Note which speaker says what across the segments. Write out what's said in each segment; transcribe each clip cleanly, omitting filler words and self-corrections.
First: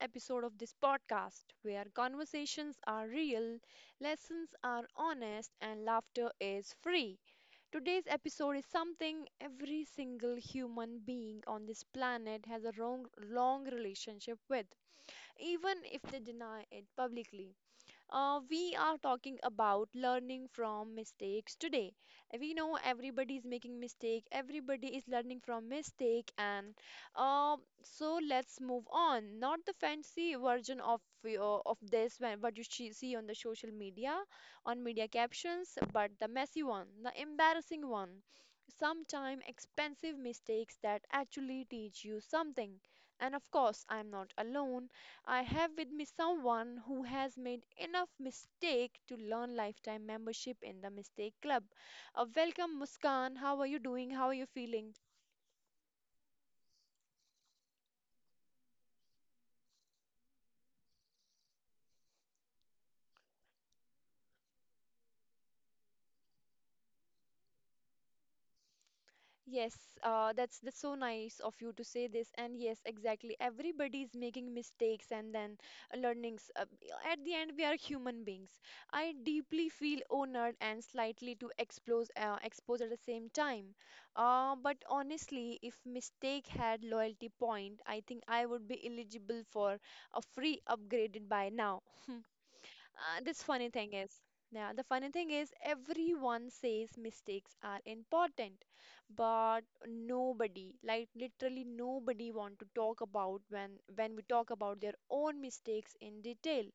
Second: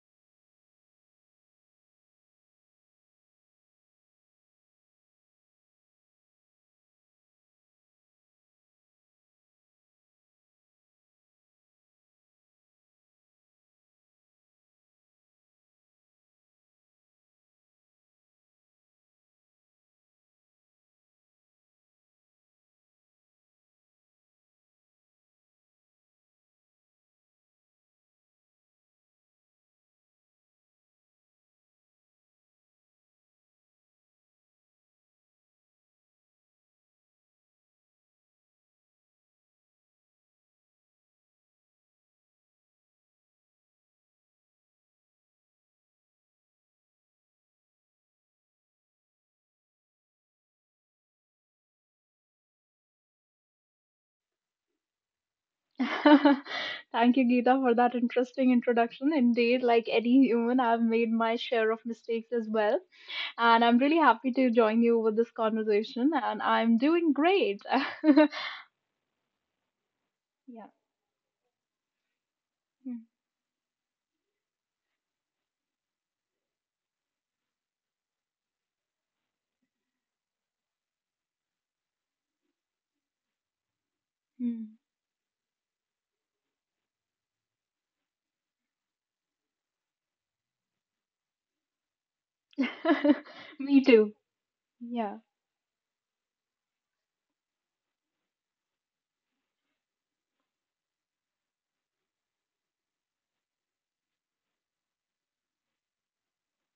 Speaker 1: episode of this podcast where conversations are real, lessons are honest, and laughter is free. Today's episode is something every single human being on this planet has a long, long relationship with, even if they deny it publicly. We are talking about learning from mistakes today. We know everybody is making mistake, everybody is learning from mistake, and uh, so let's move on. Not the fancy version of of this when what you see on the social media, on media captions, but the messy one, the embarrassing one. Sometime expensive mistakes that actually teach you something. And of course, I'm not alone. I have with me someone who has made enough mistake to learn lifetime membership in the Mistake Club. Welcome, Muskan. How are you doing? How are you feeling?
Speaker 2: Thank you, Geeta, for that interesting introduction. Indeed, like any human, I've made my share of mistakes as well. And I'm really happy to join you with this conversation, and I'm doing great.
Speaker 1: Yes, uh, that's
Speaker 2: Yeah.
Speaker 1: that's so nice of you to say this. And yes, exactly. Everybody is making mistakes and then learnings. At the end, we are human beings. I deeply feel honored and slightly to expose expose at the same time.
Speaker 2: Mm.
Speaker 1: But honestly, if mistake had loyalty point, I think I would be eligible for a free upgraded by now.
Speaker 2: Mm.
Speaker 1: This funny
Speaker 2: Me
Speaker 1: thing
Speaker 2: too.
Speaker 1: is, yeah, the funny
Speaker 2: Yeah.
Speaker 1: thing is everyone says mistakes are important, but nobody, like literally nobody want to talk about when we talk about their own mistakes in detail.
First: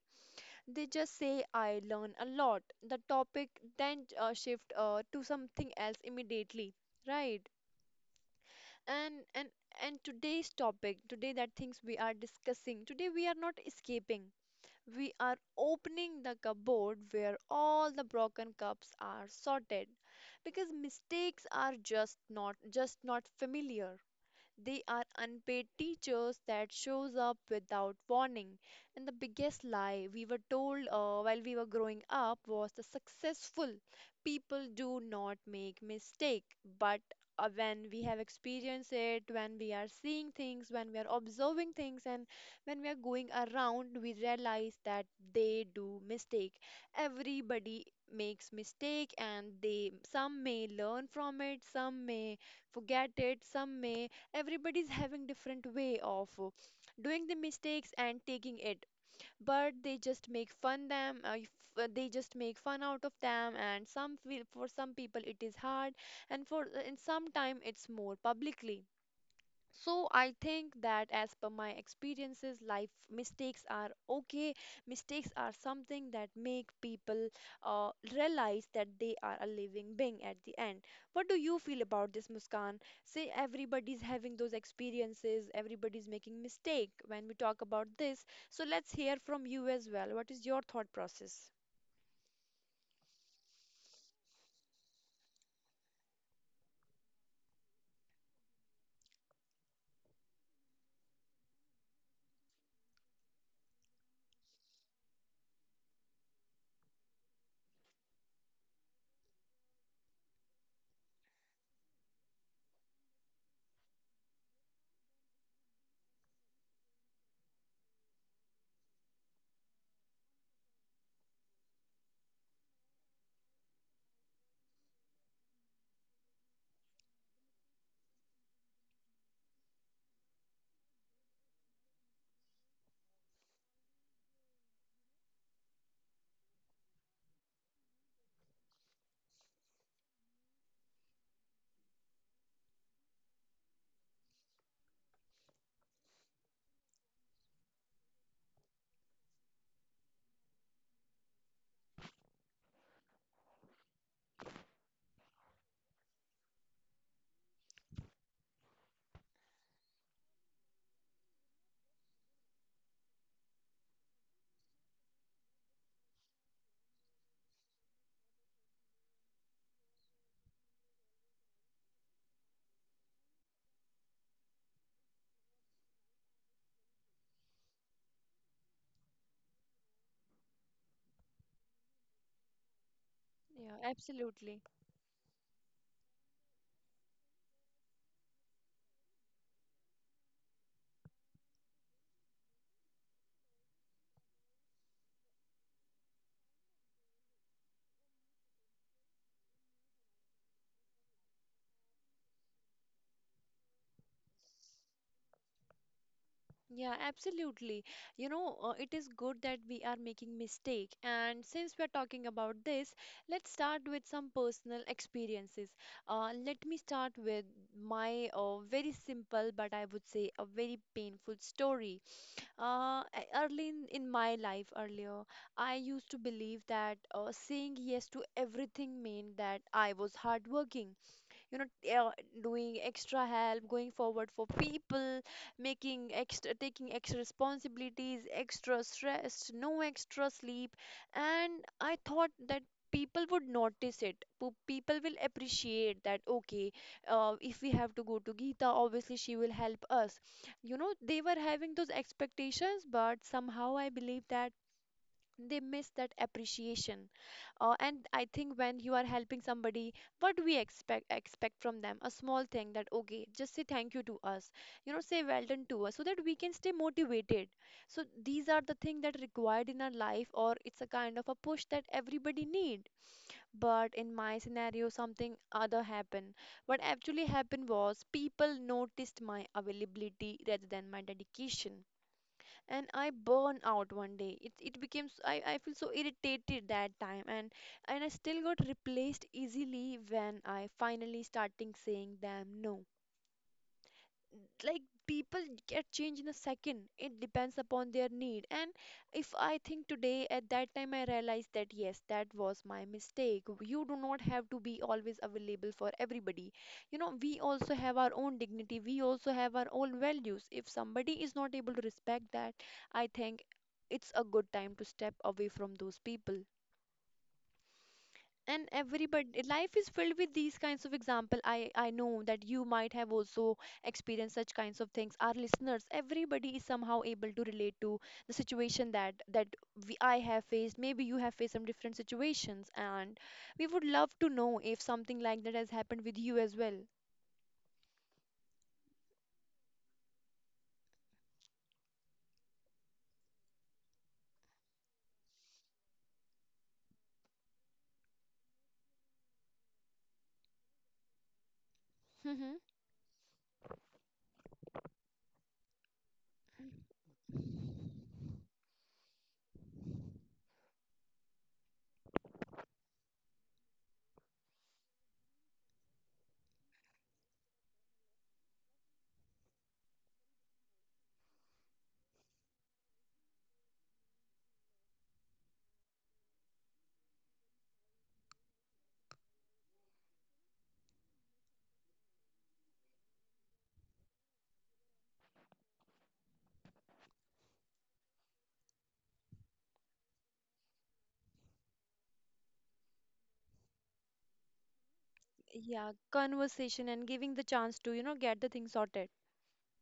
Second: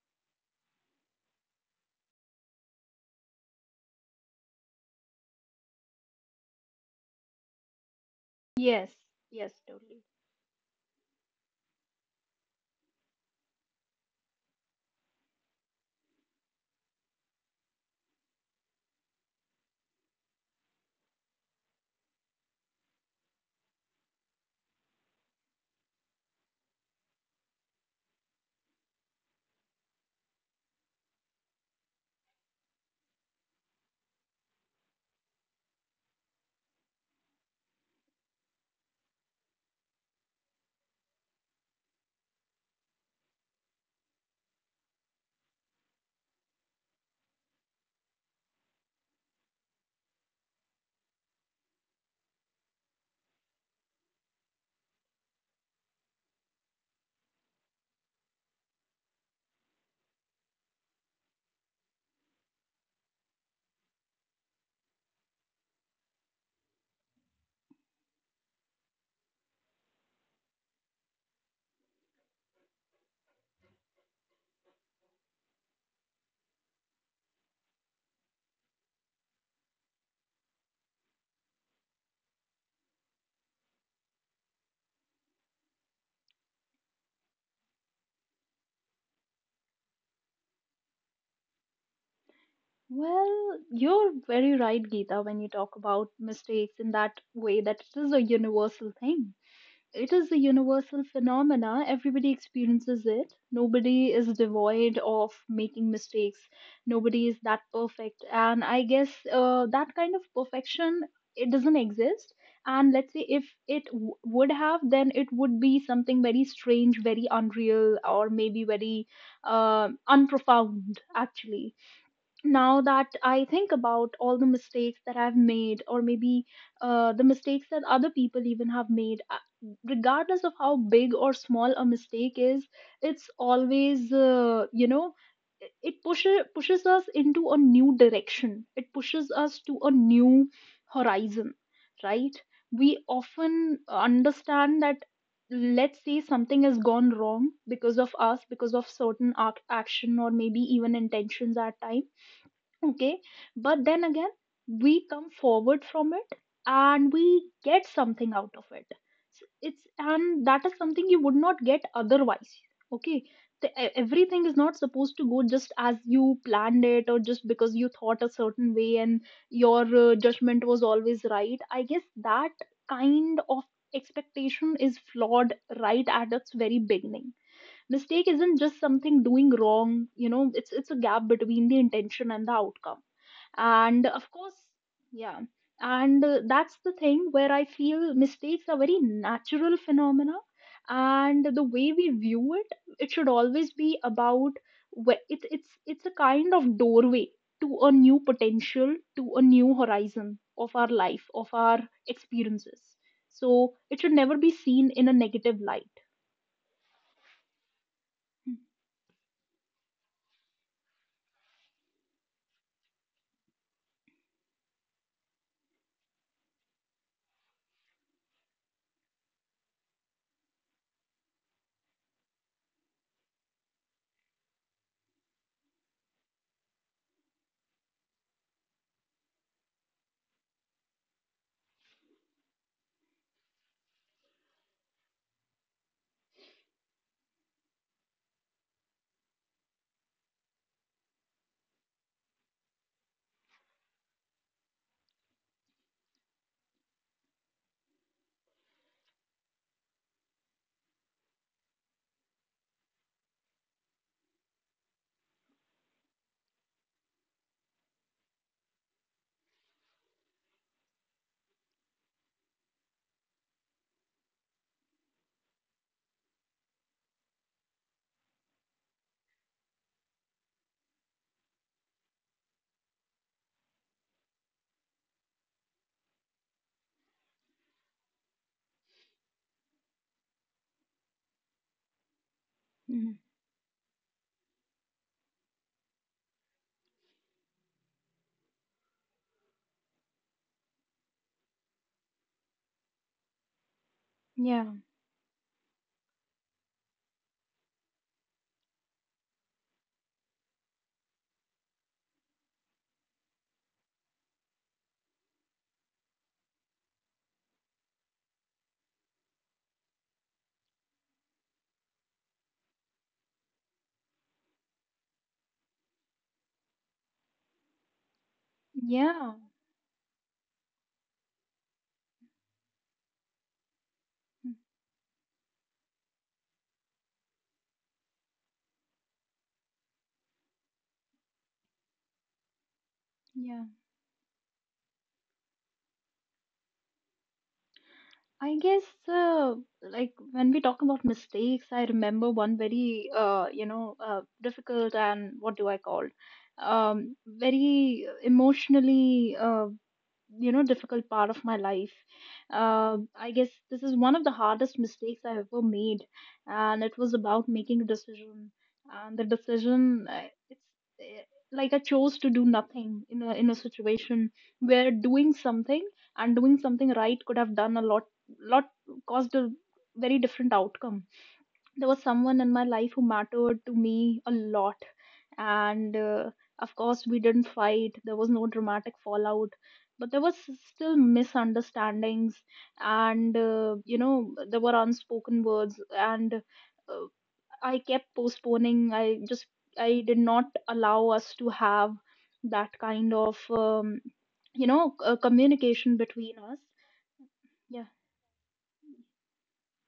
Speaker 1: They just say I learn a lot. The topic then shift to something else immediately, right?
Speaker 2: Yes.
Speaker 1: And and
Speaker 2: Yes, totally.
Speaker 1: and today's topic, today that things we are discussing, today we are not escaping. We are opening the cupboard where all the broken cups are sorted because mistakes are just not familiar, they are unpaid teachers that shows up without warning. And the biggest lie we were told while we were growing up was the successful people do not make mistake. But when we have experienced it, when we are seeing things, when we are observing things, and when we are going around, we realize that they do mistake. Everybody makes mistake and they some may learn from it, some may forget it, some may, everybody's having different way of doing the mistakes and taking it, but they just make fun them they just make fun out of them, and some feel, for some people it is hard, and for and sometime it's more publicly. So I think that as per my experiences, life mistakes are okay. Mistakes are something that make people realize that they are a living being at the end. What do you feel about this, Muskan? Say everybody's having those experiences, everybody's making mistake when we talk about this. So let's hear from you as well. What is your thought process?
Speaker 2: Well, you're very right, Geeta, when you talk about mistakes in that way that it is a universal thing. It is a universal phenomena. Everybody experiences it. Nobody is devoid of making mistakes. Nobody is that perfect. And I guess that kind of perfection, it doesn't exist. And let's say if it would have, then it would be something very strange, very unreal, or maybe very unprofound. Actually, now that I think about all the mistakes that I've made, or maybe the mistakes that other people even have made, regardless of how big or small a mistake is, it's always, it pushes us into a new direction. It pushes us to a new horizon, right? We often understand that, let's say, something has gone wrong because of us, because of certain action or maybe even intentions at times. Okay, but then again, we come forward from it and we get something out of it. It's and that is something you would not get otherwise. Okay, everything is not supposed to go just as you planned it, or just because you thought a certain way and your judgment was always right. I guess that kind of expectation is flawed right at its very beginning. Mistake isn't just something doing wrong, you know. It's a gap between the intention and the outcome.
Speaker 1: Yeah,
Speaker 2: And of course,
Speaker 1: absolutely.
Speaker 2: yeah. And that's the thing where I feel mistakes are very natural phenomena, and the way we view it, it should always be about where it's it's a kind of doorway to a new potential, to a new horizon of our life, of our experiences. So it should never be seen in a negative light.
Speaker 1: Yeah, absolutely. You know, it is good that we are making mistake. And since we're talking about this, let's start with some personal experiences. Let me start with my very simple, but I would say a very painful story. Early in my life, earlier, I used to believe that saying yes to everything meant that I was hardworking, you know, uh, doing extra help, going forward for people, making extra, taking extra responsibilities, extra stress, no extra sleep. And I thought that people would notice it. People will appreciate that, okay, if we have to go to Geeta, obviously she will help us. You know, they were having those expectations, but somehow I believe that they missed that appreciation. And I think when you are helping somebody, what do we expect from them? A small thing that okay, just say thank you to us, you know, say well done to us so that we can stay motivated. So these are the things that required in our life, or it's a kind of a push that everybody need. But in my scenario, something other happened. What actually happened was people noticed my availability rather than my dedication, and I
Speaker 2: Mhm.
Speaker 1: burn out one day. It became s- I feel so irritated that time, and I still got replaced easily when I finally starting saying them no.
Speaker 2: Yeah.
Speaker 1: Like people get change in a second. It depends upon their need. And if I think today, at that time I realized that yes, that was my mistake. You do not have to be always available for everybody. You know, we also have our own dignity, we also have our own values. If somebody is not able to respect that, I think it's a good time to step away from those people. And
Speaker 2: Yeah,
Speaker 1: everybody life is filled with these kinds of example. I know that you might have also experienced
Speaker 2: mm,
Speaker 1: such kinds of things. Our listeners, everybody is somehow able to relate to the situation that I have faced. Maybe you have faced some different situations, and
Speaker 2: yeah.
Speaker 1: we would love to know if something like that has happened with you as well.
Speaker 2: I guess uh, like when we talk about mistakes, I remember one very difficult and, what do I call, very emotionally difficult part of my life.
Speaker 1: Hmm,
Speaker 2: I guess this is one of the hardest mistakes I ever made. And it was about making a decision. And the decision, it's eh, like, I chose to do nothing in a, in a situation where doing something and doing something right could have done a lot, caused a very different outcome. There was someone in my life who mattered to me a lot. And of course, we didn't fight. There was no dramatic fallout, but there was still misunderstandings. And there were unspoken words, and I kept postponing. I did not allow us to have that kind of communication
Speaker 1: yeah,
Speaker 2: between us.
Speaker 1: conversation and giving the
Speaker 2: Yeah.
Speaker 1: chance to, you know, get the thing sorted.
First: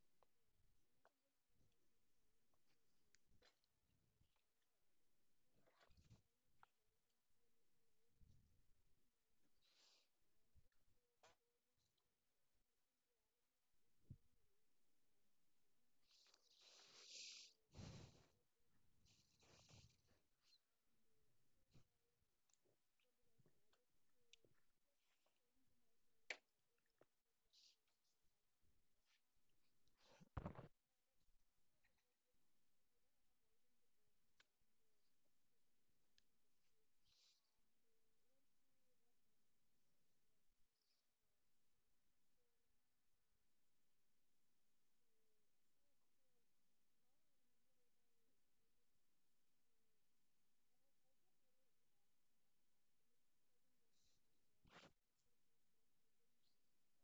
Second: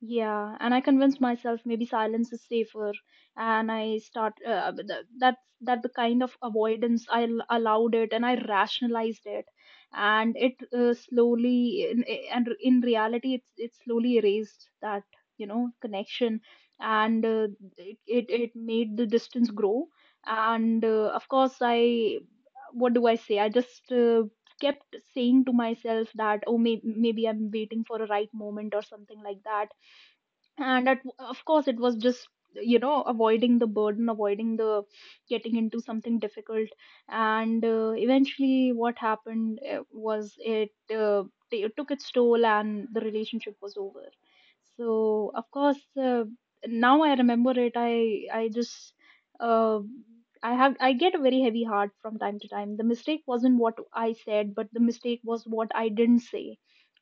Speaker 2: Yeah, and I convinced myself maybe silence is safer, and I start but that the kind of avoidance I allowed it, and I rationalized it, and it slowly and in reality, it's, it slowly erased that, you know, connection, and it, it made the distance grow. And of course, I, what do I say? I just kept saying to myself that, oh, maybe I'm waiting for a right moment or something like that. And at, of course, it was just, you know, avoiding the burden, avoiding the getting into something difficult. And eventually what happened, uh, it took its toll and the relationship was over. So of course, now I remember it, I just uh, I have I get a very heavy heart from time to time. The mistake wasn't what I said, but the mistake was what I didn't say,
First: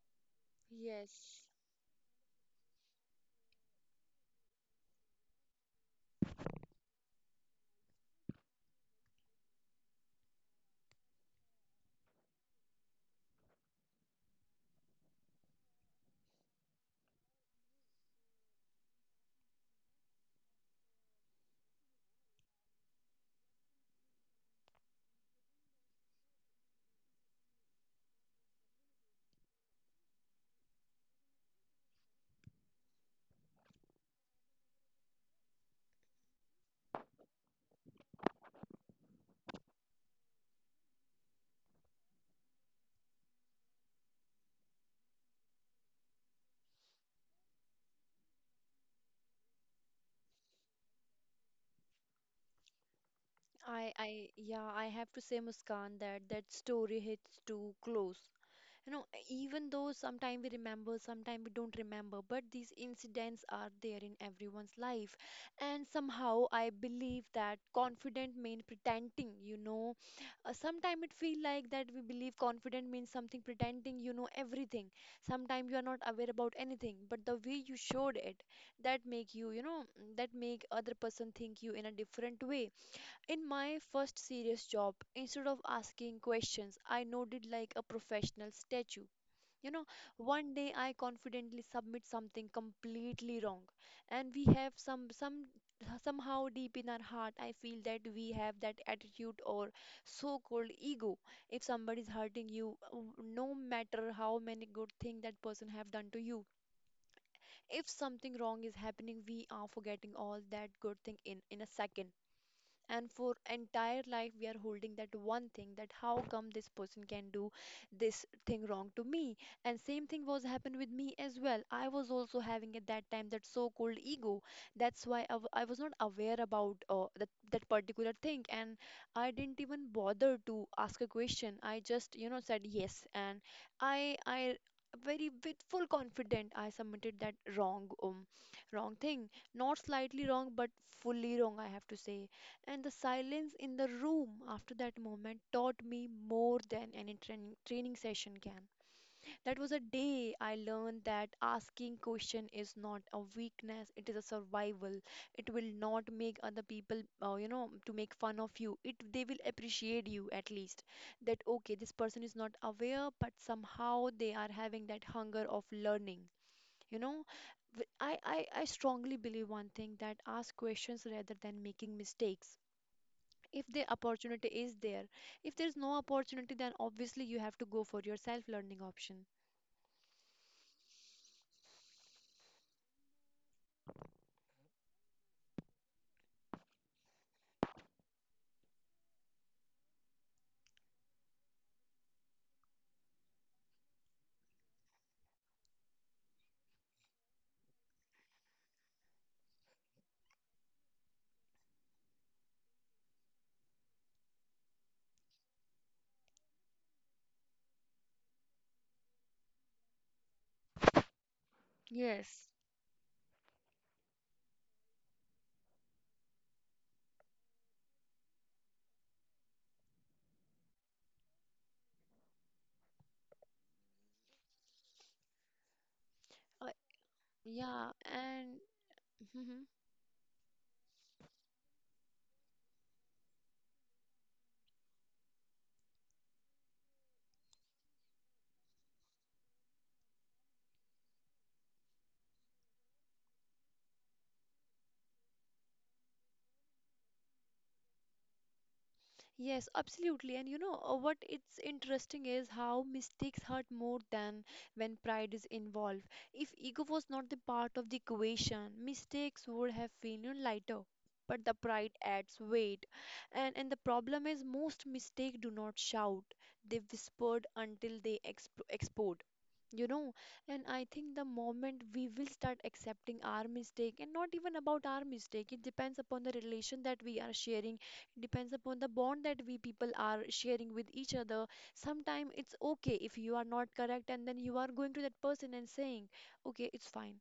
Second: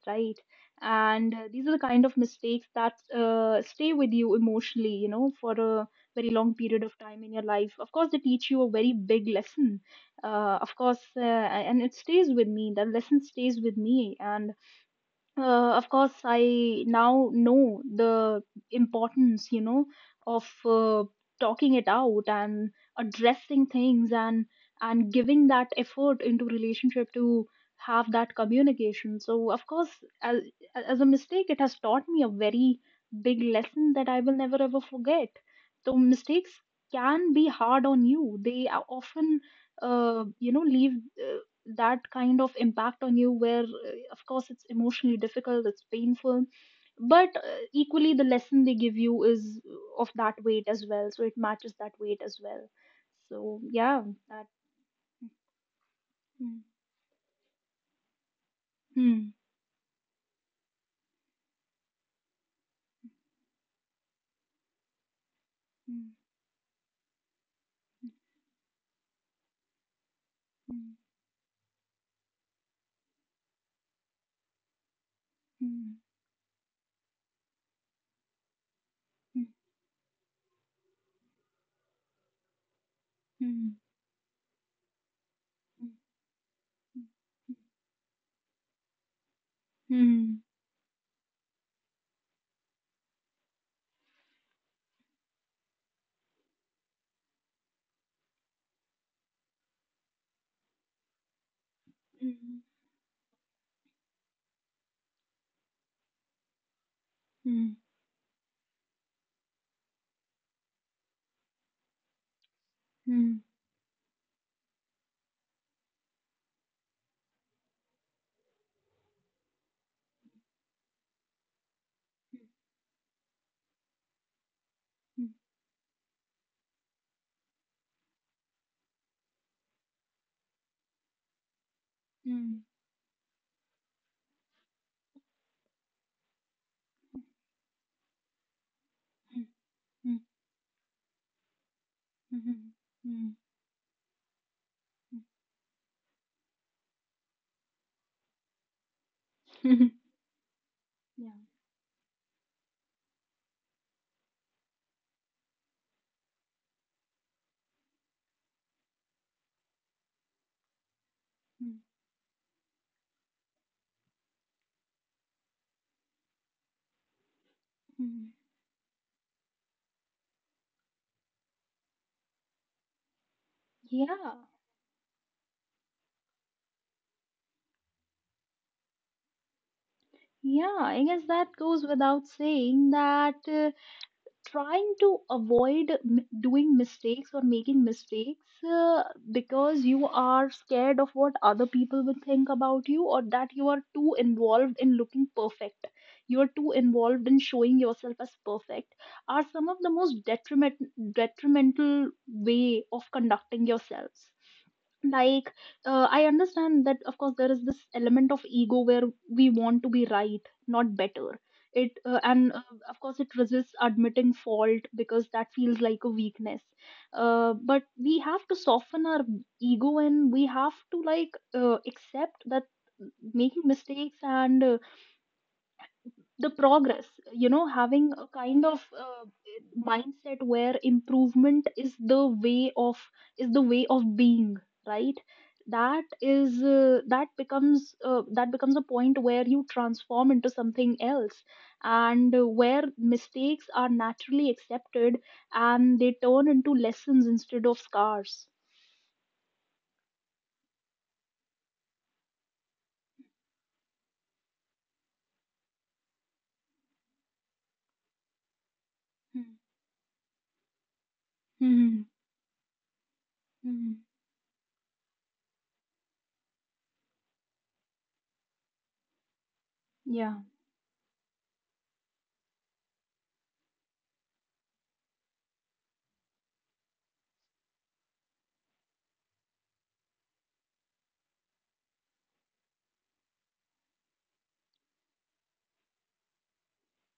Speaker 2: right? And
Speaker 1: Yes.
Speaker 2: these are the kind of mistakes that stay with you emotionally, you know, for a very long period of time in your life. Of course, they teach you a very big lesson. Of course And it stays with me, that lesson stays with me. And of course, I now know the importance, you know, of talking it out and addressing things and giving that effort into relationship to have that communication. So of course, as, as a mistake, it has taught me a very big lesson that I will never ever forget. So mistakes can be hard on you. They are often, leave uh, that kind of impact on you, where of course, it's emotionally difficult, it's painful, but equally the lesson they give you is of that weight as well. So it matches that weight as well. So yeah, that.
Speaker 1: Yeah, I have to say, Muskan, that that story hits too close. You know, even though sometimes we remember, sometimes we don't remember, but these incidents are there in everyone's life. And somehow I believe that confident means pretending, you know. Sometimes it feels like that we believe confident means something pretending, you know, everything. Sometimes you are not aware about anything, but the way you showed it, that make you, you know, that make other person think you in a different way. In my first serious job, instead of asking questions, I nodded like a professional statue. You know, one day I confidently submit something completely wrong, and we have somehow deep in our heart, I feel that we have that attitude or so-called ego. If somebody is hurting you, no matter how many good thing that person have done to you, if something wrong is happening, we are forgetting all that good thing in a second, and for entire life we are holding that one thing, that how come this person can do this thing wrong to me. And same thing was happened with me as well. I was also having at that time that so called ego. That's why I was not aware about that particular thing, and I didn't even bother to ask a question. I just, you know, said yes. And I very with full confident I submitted that wrong, wrong thing, not slightly wrong, but fully wrong, I have to say. And the silence in the room after that moment taught me more than any training session can. That was a day I learned that asking question is not a weakness, it is a survival. It will not make other people, you know, to make fun of you. It, they will appreciate you at least. That okay, this person is not aware, but somehow they are having that hunger of learning. You know, I strongly believe one thing, that ask questions rather than making mistakes if the
Speaker 2: Yeah.
Speaker 1: opportunity is there. If there's no opportunity, then obviously you have to go for your self learning option.
Speaker 2: Yeah, I guess that goes without saying that trying to avoid doing mistakes or making mistakes uh, because you are scared of what other people will think about you, or that you are too involved in looking perfect, you are too involved in showing yourself as perfect, are some of the most detrimental way of conducting yourselves. Like, I understand that of course there is this element of ego where we want to be right, not better. It
Speaker 1: Yes.
Speaker 2: and Of course, it resists admitting fault because that feels like a weakness. But we have to soften our ego and we have to, like, accept that making mistakes and the
Speaker 1: Uh,
Speaker 2: progress, you know,
Speaker 1: yeah,
Speaker 2: having a
Speaker 1: and
Speaker 2: kind of mindset where improvement is the way of is the way of being, right? That is, that becomes a point where you transform into something else. And where mistakes are naturally accepted and they turn into lessons instead of scars.
Speaker 1: Yes, absolutely. And you know, what it's interesting is how mistakes hurt more than when pride is involved. If ego was not the part of the equation, mistakes
Speaker 2: Hmm.
Speaker 1: would have been, you know, lighter. But the pride
Speaker 2: Hmm.
Speaker 1: adds weight. And the
Speaker 2: Hmm.
Speaker 1: problem is most mistakes do not shout. They whispered until they explode. You know,
Speaker 2: Yeah.
Speaker 1: and I think the moment we will start accepting our mistake, and not even about our mistake, it depends upon the relation that we are sharing, depends upon the bond that we people are sharing with each other. Sometimes it's okay if you are not correct and then you are going to that person and saying, okay, it's fine.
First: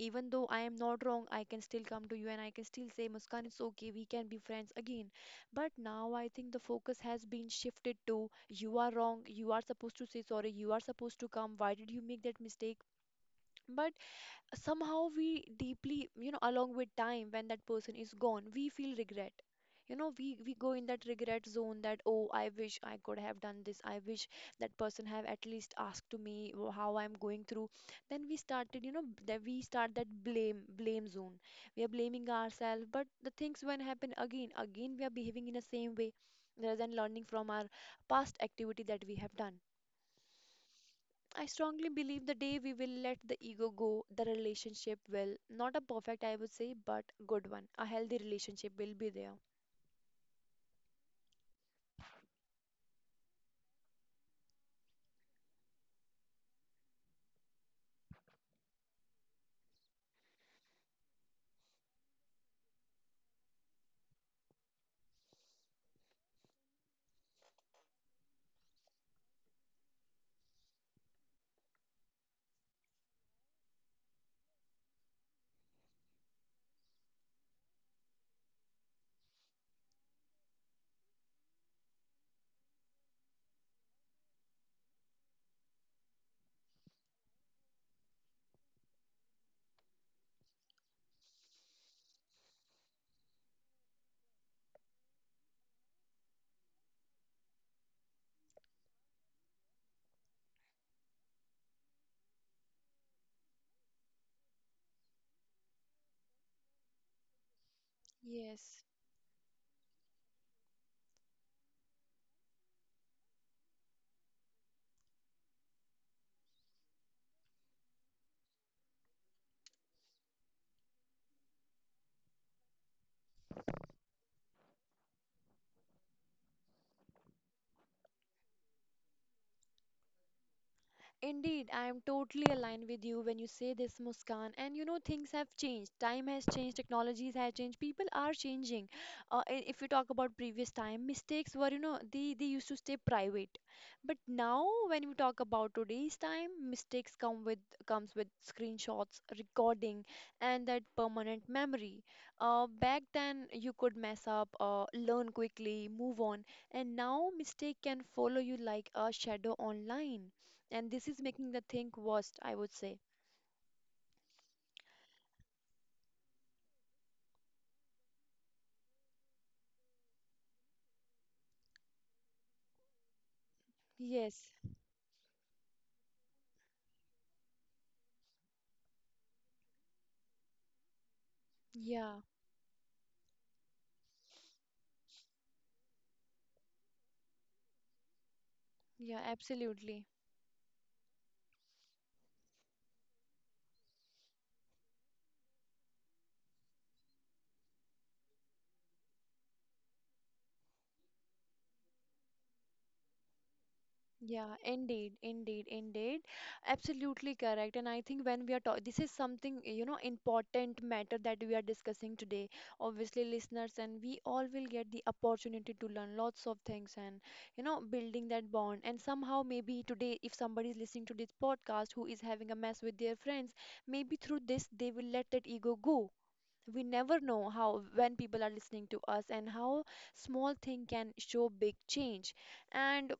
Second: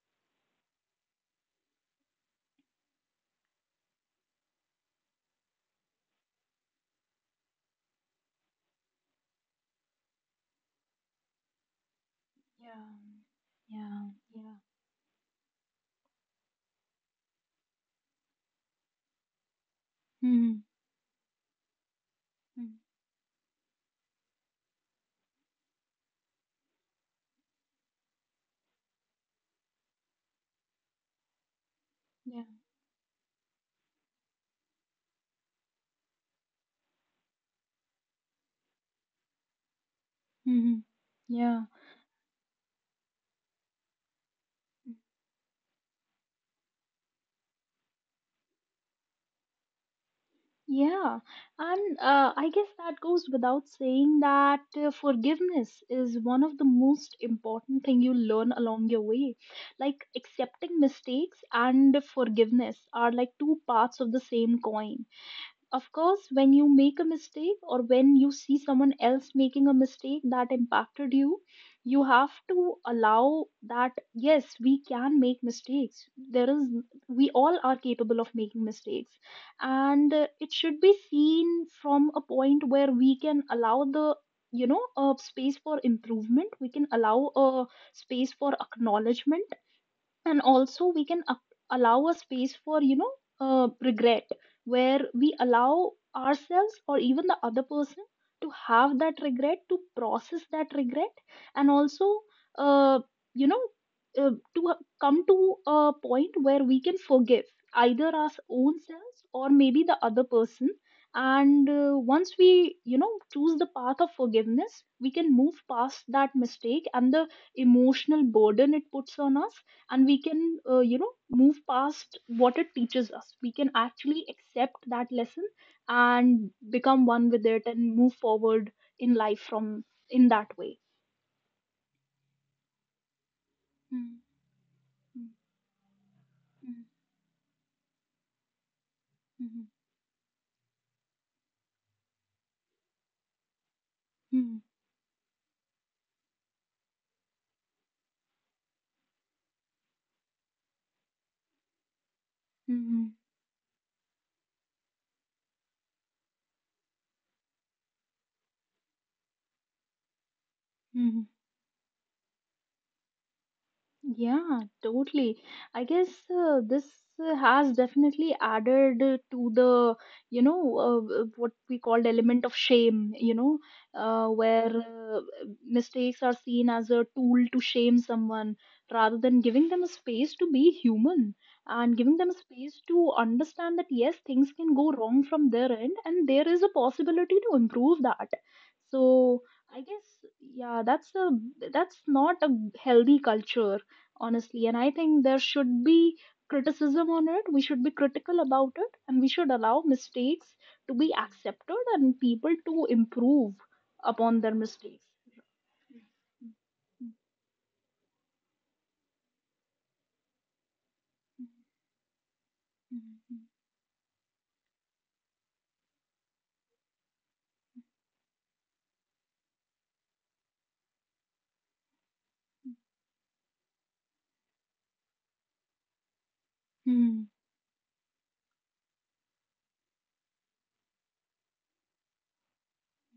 Speaker 1: Even though I am not wrong, I can still come to you and I can still say, Muskan, it's okay, we can be friends again. But now I think the focus has been shifted to, you are wrong, you are supposed to say sorry, you are supposed to come, why did you make that mistake?
Speaker 2: Yeah.
Speaker 1: But
Speaker 2: Yeah. Yeah.
Speaker 1: somehow we deeply, along with time when that person is gone, we feel regret. You know, we
Speaker 2: Hmm.
Speaker 1: go in that regret zone, that oh, I
Speaker 2: Hmm. Hmm.
Speaker 1: wish I could have done this, I wish that person have at least asked to me how I'm going through. Then we started, that we start that blame blame zone. We are blaming
Speaker 2: Yeah.
Speaker 1: ourselves, but the things when happen again again, we are behaving in the same way, rather than learning from our past activity that we have done.
Speaker 2: Hmm.
Speaker 1: I
Speaker 2: Yeah.
Speaker 1: strongly believe the day we will let the ego go, the relationship will, not a perfect, I would say, but good one. A healthy relationship will be there.
Speaker 2: Yeah, and I guess that goes without saying that forgiveness is one of the most important thing you learn along your way. Like accepting mistakes and forgiveness are like two parts of the same coin. Of course, when you make a mistake or when you see someone else making a mistake that impacted you, you have to allow that, yes, we can make mistakes. There is, we all are capable of making mistakes. And it should be seen from a point where we can allow the, you know, a space for improvement, we can allow a space for acknowledgement, and also we can allow a space for, you know, regret, where we allow ourselves or even the other person to have that regret, to process that regret. And also uh, you know come to a point where we can forgive either our own
Speaker 1: Yes,
Speaker 2: selves or maybe the other person. And once we, you know, choose the path of forgiveness, we can move past that mistake and the emotional burden it puts on us. And we can you know, move past what it teaches us. We can actually accept that lesson and become one with it and move forward in life from, in that way.
Speaker 1: indeed, I am totally aligned with you when you say this,
Speaker 2: Mm.
Speaker 1: Muskan. And you know, things have changed. Time has changed,
Speaker 2: Mm.
Speaker 1: technologies have changed, people are changing.
Speaker 2: Mm.
Speaker 1: If you talk about previous time, mistakes were, you know, they used to stay private. But
Speaker 2: Mm. Mm.
Speaker 1: now, when we talk about today's time, mistakes come with, comes with screenshots, recording, and that permanent memory. Back
Speaker 2: Mm.
Speaker 1: then, you could mess up, learn quickly, move on, and now mistake can follow you like a shadow online. And this is
Speaker 2: Mm.
Speaker 1: making the thing worst, I would say.
Speaker 2: Yeah, totally. I guess this has definitely added to the, you know, what we called element of shame, you know,
Speaker 1: Yes.
Speaker 2: where mistakes are seen as a tool to shame someone rather than giving them a space to be human and giving
Speaker 1: Yeah.
Speaker 2: them a space to understand that, yes, things can go wrong from their end and there is a possibility to improve that.
Speaker 1: Yeah,
Speaker 2: So I
Speaker 1: absolutely.
Speaker 2: guess, yeah, that's a, that's not a healthy culture honestly. And I think there should be criticism on it. We should be critical about it and we should allow mistakes to be accepted and people to improve upon their
Speaker 1: Yeah,
Speaker 2: mistakes.
Speaker 1: indeed, indeed, indeed. Absolutely correct. And I think when we are talking, this is something, you know, important matter that we are discussing today. Obviously, listeners, and we all will get the opportunity to learn lots of things and, you know, building that bond. And somehow, maybe today, if somebody is listening to this podcast who is having a mess with their friends, maybe through this, they will let that ego go. We never
Speaker 2: Hmm.
Speaker 1: know how when people are listening to us and how small thing can show big change. And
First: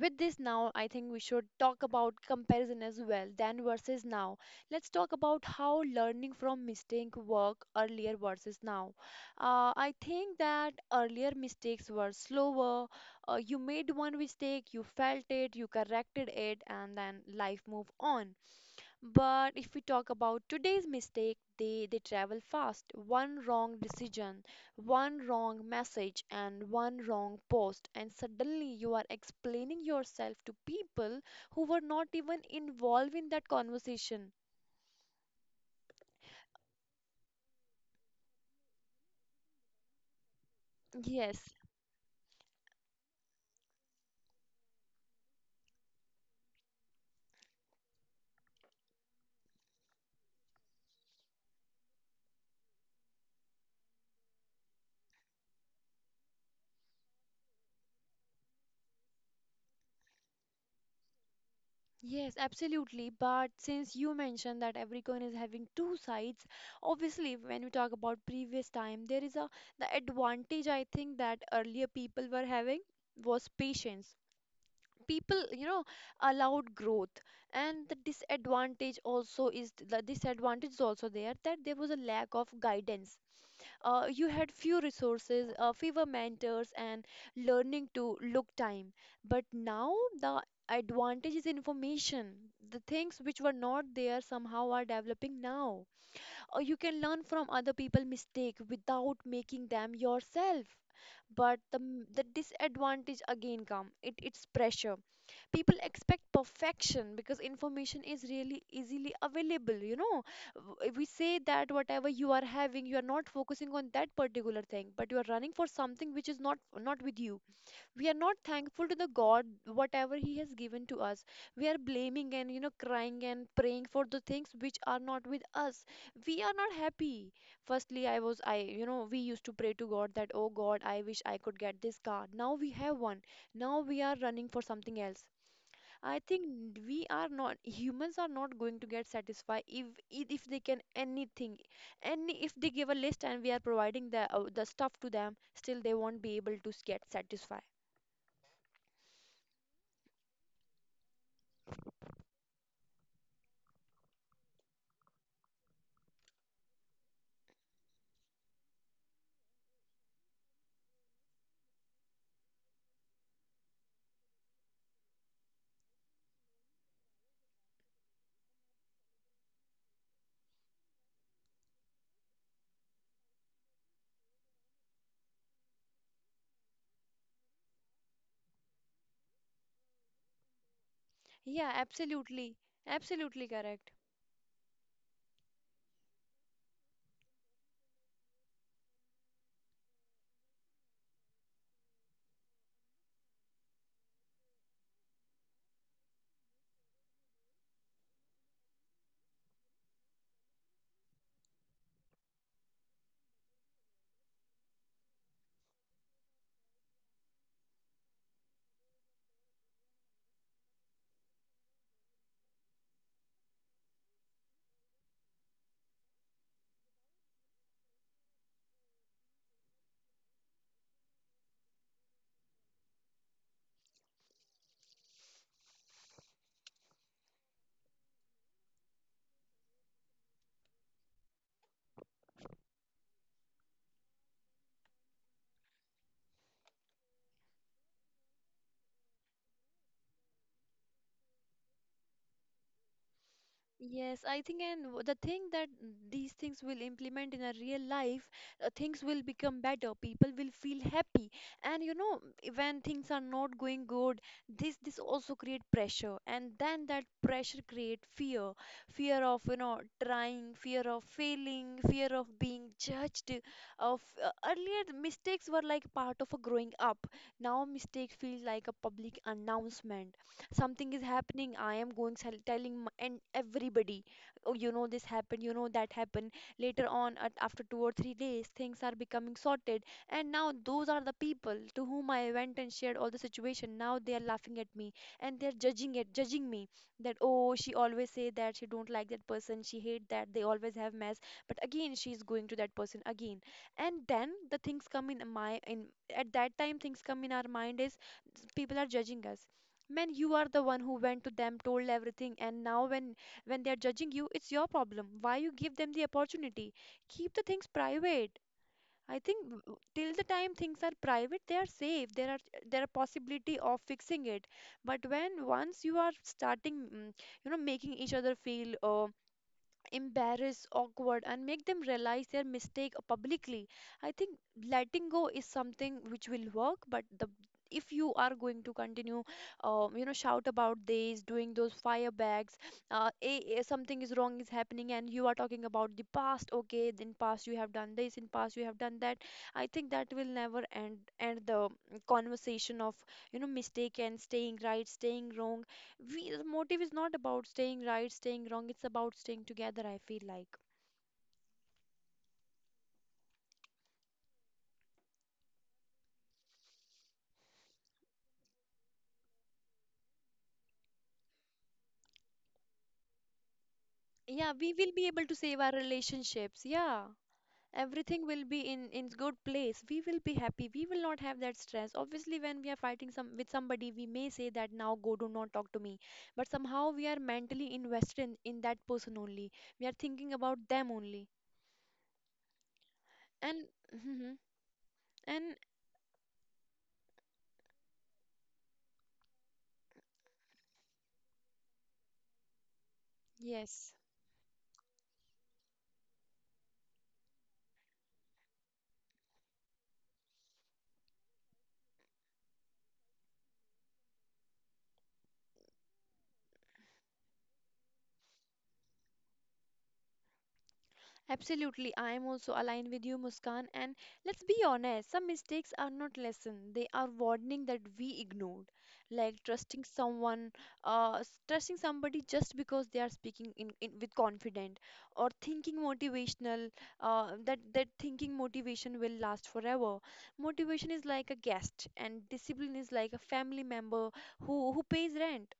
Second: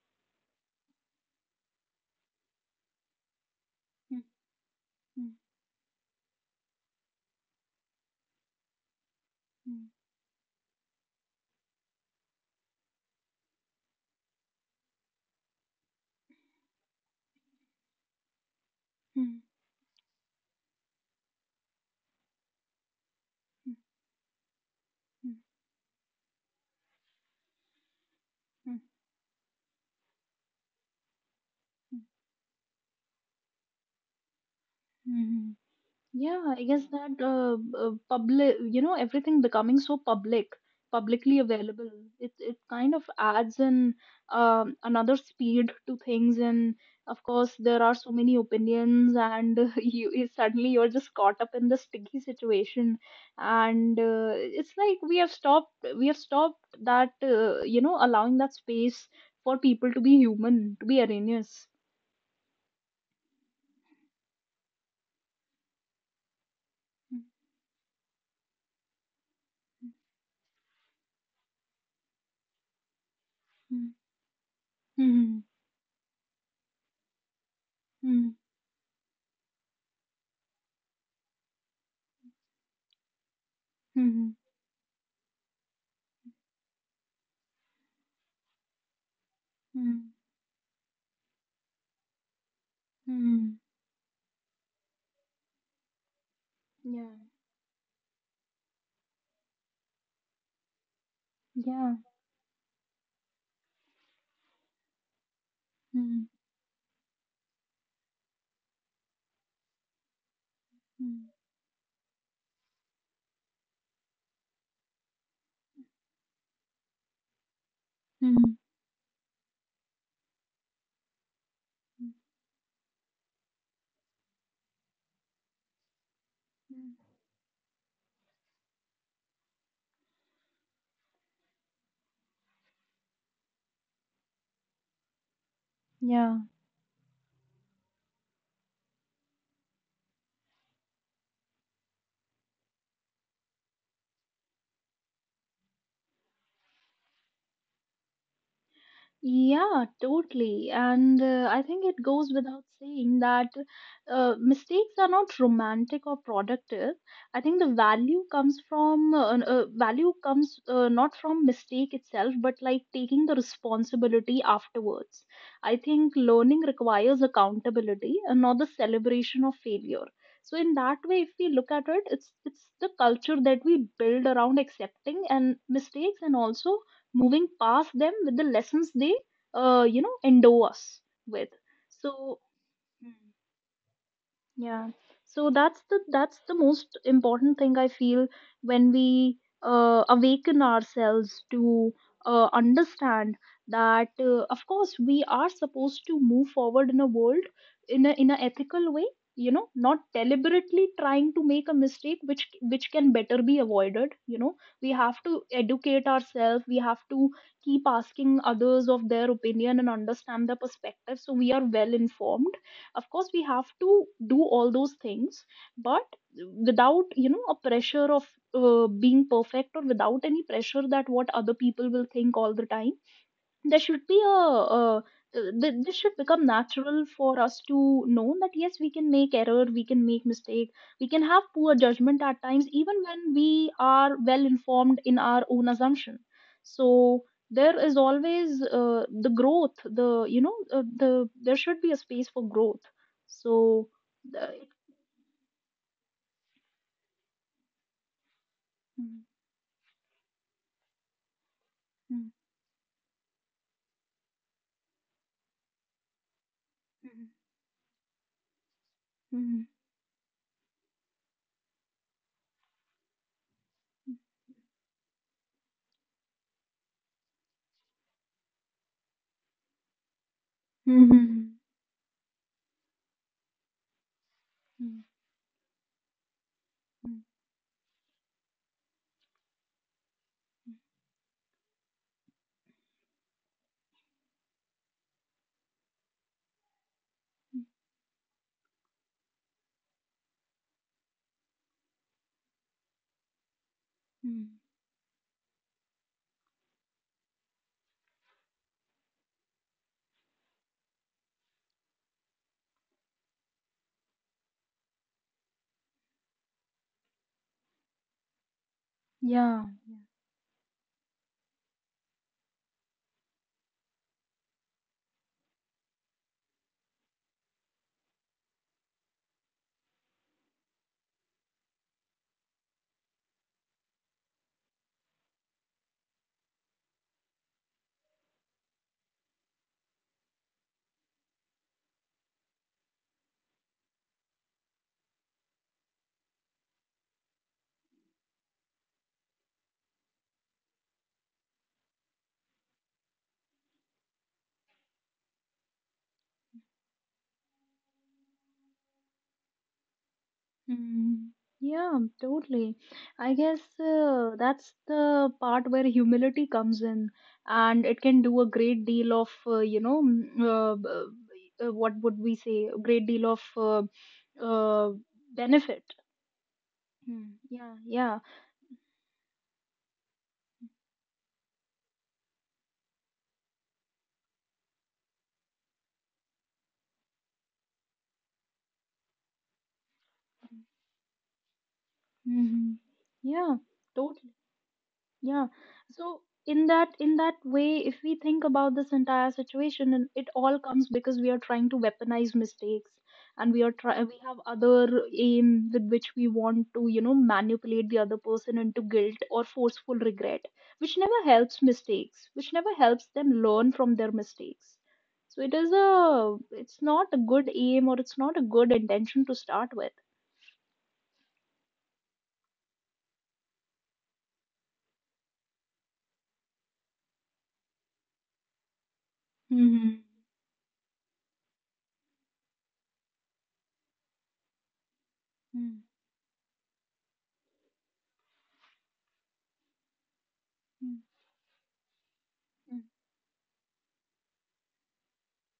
Speaker 1: with this, now I think we should talk about comparison as well, then versus
Speaker 2: Hmm.
Speaker 1: now. Let's talk
Speaker 2: Hmm.
Speaker 1: about how learning from mistake work earlier versus now. I think that earlier mistakes were slower. You made one mistake, you felt it, you corrected it, and then life move on.
Speaker 2: Hmm.
Speaker 1: But if we talk about today's mistake, they travel fast. One
Speaker 2: Hmm. Hmm.
Speaker 1: wrong decision, one
Speaker 2: Hmm.
Speaker 1: wrong message, and one wrong post, and suddenly
Speaker 2: Hmm.
Speaker 1: you are explaining yourself to people who were
Speaker 2: Hmm.
Speaker 1: not even involved in that conversation.
Speaker 2: Hmm. Yeah, I guess that public, you know, everything becoming so public, publicly
Speaker 1: Yes,
Speaker 2: available, it kind of adds in another speed to things. And of course, there are so many opinions, and you suddenly you're just caught up in the sticky situation. And it's like we have stopped that, you know, allowing that space for people to be human, to be erroneous.
Speaker 1: yes, absolutely. But since you mentioned that every coin is having two sides, obviously when we talk about previous time, there is a, the advantage I think that earlier people were having was
Speaker 2: Mm-hmm.
Speaker 1: patience.
Speaker 2: Mm-hmm.
Speaker 1: People, you know, allowed growth. And the
Speaker 2: Mm-hmm.
Speaker 1: disadvantage also is, the disadvantage is also there, that there was a lack of guidance.
Speaker 2: Mm-hmm.
Speaker 1: You had few resources, fewer mentors, and learning to look time. But now
Speaker 2: Mm-hmm.
Speaker 1: the advantage is information. The things which were
Speaker 2: Mm-hmm.
Speaker 1: not there somehow are developing now, or you can
Speaker 2: Yeah.
Speaker 1: learn from other people mistake without making them yourself. But
Speaker 2: Yeah.
Speaker 1: the disadvantage again come, it's pressure. People expect
Speaker 2: Mm.
Speaker 1: perfection because information is really easily available, you know. We
Speaker 2: Mm.
Speaker 1: say that whatever you are having, you are not focusing on that particular thing, but you are running for something which is not with you. We are not
Speaker 2: Mm.
Speaker 1: thankful to the God whatever he has given to us. We are blaming and, you know, crying and praying for the things which are not with us. We are not
Speaker 2: Mm.
Speaker 1: happy. Firstly, I was I you know, we used to pray to God that, oh God, I wish I could get this car, now we have one. Now we are running for something else. I
Speaker 2: Yeah.
Speaker 1: think we are not, humans are not going to get satisfied if, if they can anything, any if they give a list and we are providing the stuff to them, still they won't be able to get satisfied.
Speaker 2: Yeah, totally. And I think it goes without saying that mistakes are not romantic or productive. I think the value comes from value comes not from mistake itself, but like taking the responsibility afterwards. I think learning requires accountability and not the celebration of failure. So in that way, if we look at it, it's the culture that we build around accepting and mistakes and also moving past them with the lessons they endow us with.
Speaker 1: Yeah,
Speaker 2: so
Speaker 1: absolutely.
Speaker 2: Mhm.
Speaker 1: Absolutely correct.
Speaker 2: Yeah. So that's the most important thing I feel when we awaken ourselves to understand that of course we are supposed to move forward in a world in a ethical way, you know, not deliberately trying to make a mistake which can better be avoided, you know. We have to educate ourselves, we have to keep asking others of their opinion and understand their perspective so we are well informed. Of course we have to do all those things, but without a pressure of being perfect, or without any pressure that what other people will think all the time. There should be a this should become natural for us to know that yes, we can make error, we can make mistake, we can have poor judgment at times even when we are well informed in our own assumption. So there is always the growth the you know the there should be a space for growth. so
Speaker 1: Yes, I
Speaker 2: uh,
Speaker 1: think,
Speaker 2: it-
Speaker 1: and the thing that these things will implement in a real life, things will become better. People will feel happy, and you know,
Speaker 2: Mhm.
Speaker 1: when things are not going good, this also create pressure, and then that pressure create fear, fear of, you
Speaker 2: Mhm.
Speaker 1: know, trying, fear of failing, fear of being judged. Of, earlier, the mistakes were like part of a growing up. Now mistakes feel like a public announcement. Something
Speaker 2: Mhm.
Speaker 1: is happening,
Speaker 2: Mhm.
Speaker 1: I am going telling and everybody, oh, you know,
Speaker 2: Mhm.
Speaker 1: this happened, you know, that happened. Later on at, after 2 or 3 days things are becoming sorted, and now those are the people to whom I went and shared all the situation, now they are laughing at me, and they're judging it, judging me, that oh,
Speaker 2: Mhm.
Speaker 1: she always say that she don't like that person, she hate that, they always have mess, but again she's going to that person again. And then
Speaker 2: Mhm.
Speaker 1: the things come in my in, at that time things come in our mind is, people are judging us, man, you are the one who went to them, told everything, and now when they are judging you, it's your problem, why you give them the opportunity? Keep the things private. I think
Speaker 2: Yeah.
Speaker 1: till the time things are private, they are safe. There are, there are possibility of fixing it. But when once you are starting, mm, you know, making each other feel embarrass, awkward, and make them realize their mistake publicly. I think letting go is something which will work, but the, if you are going to continue, you know, shout about this, doing those fire bags, something is wrong is happening, and you are talking about the past. Okay, in past you have done this, in past you have done that. I think that will never end the conversation of, you know, mistake and staying right, staying wrong. We, the motive is not about staying right, staying wrong. It's about staying together, I feel like.
Speaker 2: Mm, yeah, totally. I guess that's the part where humility comes in, and it can do a great deal of, what would we say, a great deal of
Speaker 1: Yeah, we
Speaker 2: uh,
Speaker 1: will be able to save our
Speaker 2: benefit.
Speaker 1: relationships. Yeah.
Speaker 2: Mm, yeah, yeah,
Speaker 1: Everything will be in good place. We will be happy. We will not have that stress. Obviously, when we are fighting some with somebody, we may say that now go, do not talk to me. But somehow we are mentally invested in that person only. We are thinking about them only.
Speaker 2: hmm, yeah,
Speaker 1: And
Speaker 2: totally. Yeah.
Speaker 1: and
Speaker 2: So in that way, if we think about this entire situation, and it all comes because we are trying to weaponize mistakes, and we are
Speaker 1: yes.
Speaker 2: try we have other aim with which we want to manipulate the other person into guilt or forceful regret, which never helps mistakes, which never helps them learn from their mistakes. So it's not a good aim or it's not a good intention to start with.
Speaker 1: Absolutely, I am also aligned with you, Muskan. And let's be honest, some mistakes are not lesson; they are warning that we ignored, like trusting
Speaker 2: Mm-hmm.
Speaker 1: someone, trusting somebody just because they are speaking in with confident, or thinking
Speaker 2: Mm,
Speaker 1: motivational, that that thinking motivation will last forever. Motivation
Speaker 2: mm,
Speaker 1: is like a guest, and discipline
Speaker 2: mm.
Speaker 1: is like a family member who pays rent.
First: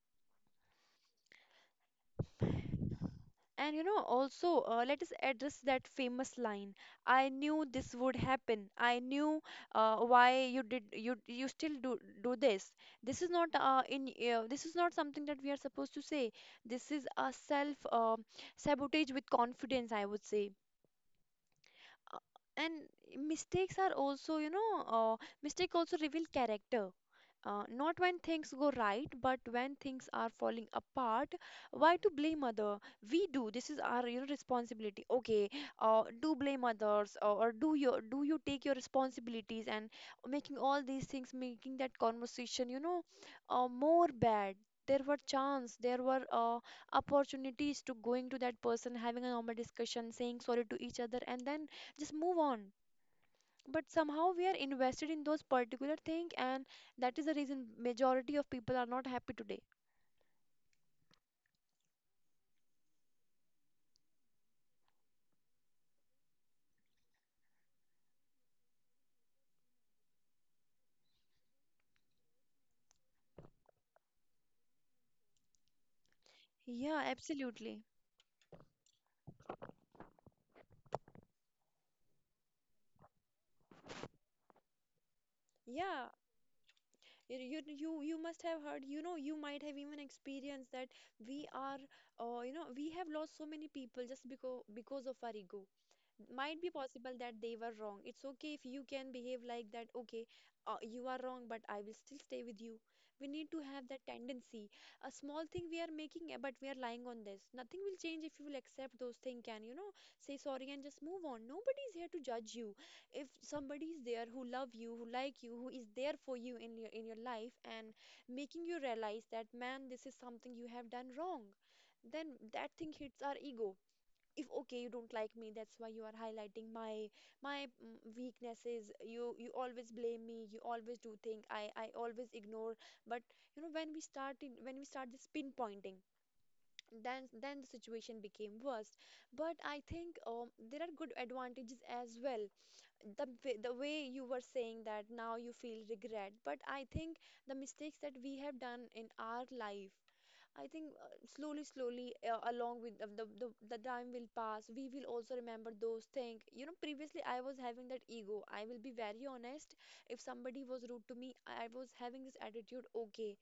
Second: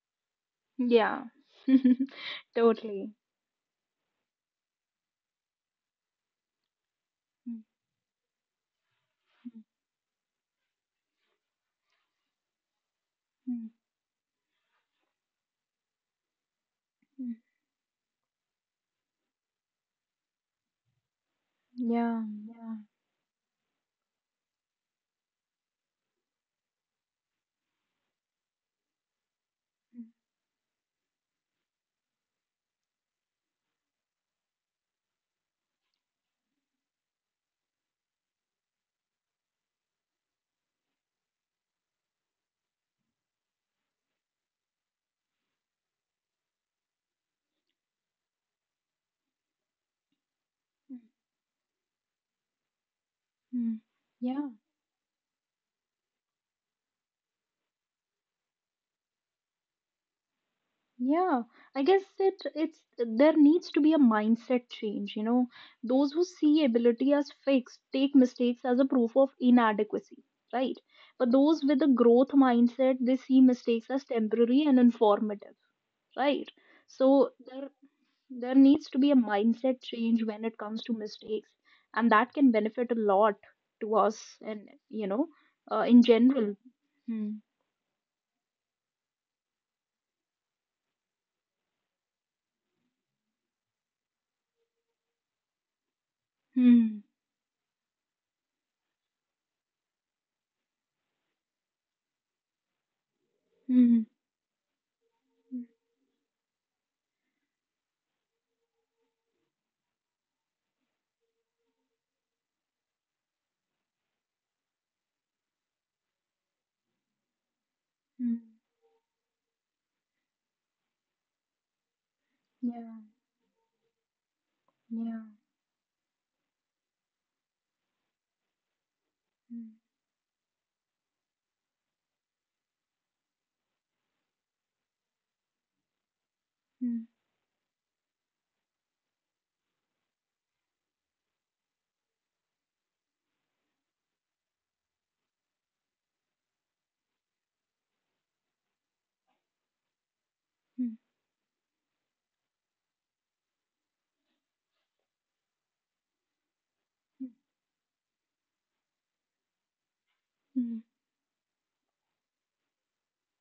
Speaker 2: Yeah. Totally.
Speaker 1: And you know, also, let us address that famous line. I knew this would happen. I knew, why you did, you still do this. This is not
Speaker 2: Mm,
Speaker 1: in this is not something that we are supposed to say. This is a
Speaker 2: mm,
Speaker 1: self, sabotage with confidence, I would say. Uh,
Speaker 2: yeah,
Speaker 1: And
Speaker 2: yeah,
Speaker 1: mistakes are also, you know, uh, mistake also reveal character. Not when things go right, but when things
Speaker 2: mm,
Speaker 1: are falling apart. Why to blame other? We do. This is our, you know, responsibility. Okay, do blame others, or, do your, do you take your responsibilities and making all these things, making that conversation, you know, more bad. There were chance, there were opportunities to going to that person, having a normal discussion, saying sorry to
Speaker 2: mm,
Speaker 1: each other, and then just move on.
Speaker 2: mm.
Speaker 1: But somehow
Speaker 2: Yeah,
Speaker 1: we are invested in those particular thing, and that is the reason majority of people are not happy today.
Speaker 2: yeah. I guess it it's there needs to be a mindset change, you know. Those who see ability as fixed take mistakes as a proof of inadequacy, right? But those with a growth mindset, they see mistakes as temporary and informative, right?
Speaker 1: Yeah,
Speaker 2: So there
Speaker 1: absolutely.
Speaker 2: There needs to be a mindset change when it comes to mistakes, and that can benefit a lot to us and you know, in
Speaker 1: Yeah,
Speaker 2: general. Hmm.
Speaker 1: you must have heard, you know, you might have even experienced that we are, you know, we have lost so many people just because of our ego. Might be
Speaker 2: Hmm.
Speaker 1: possible that they were wrong, it's okay if you can behave like that. Okay, you are wrong, but I will still stay with you. We need to have
Speaker 2: Hmm.
Speaker 1: that tendency. A small
Speaker 2: Hmm.
Speaker 1: thing we are making, but we are lying on this, nothing will change if you will accept those things and, you know, say sorry and just move on. Nobody is here to judge you. If somebody is there who love you, who like you, who is there for you in your, in your life, and
Speaker 2: Hmm.
Speaker 1: making you realize that, man, this is something you have done wrong, then that thing
Speaker 2: Yeah.
Speaker 1: hits our ego. If okay, you don't
Speaker 2: Yeah.
Speaker 1: like me, that's why you are highlighting my, my, mm, weaknesses, you
Speaker 2: Hmm.
Speaker 1: always blame me, you always do think, I always ignore. But you know when when we start this pinpointing,
Speaker 2: Hmm.
Speaker 1: then the situation became worse. But I think there are good advantages as well. The way you were saying that now you feel regret, but I think the mistakes that we have done in our life, I think
Speaker 2: Hmm.
Speaker 1: slowly, slowly, along with the the time will pass, we will also remember those things. You know, previously I was having that ego. I will be very honest. If somebody
Speaker 2: Hmm.
Speaker 1: was rude to me, I was having this attitude, okay,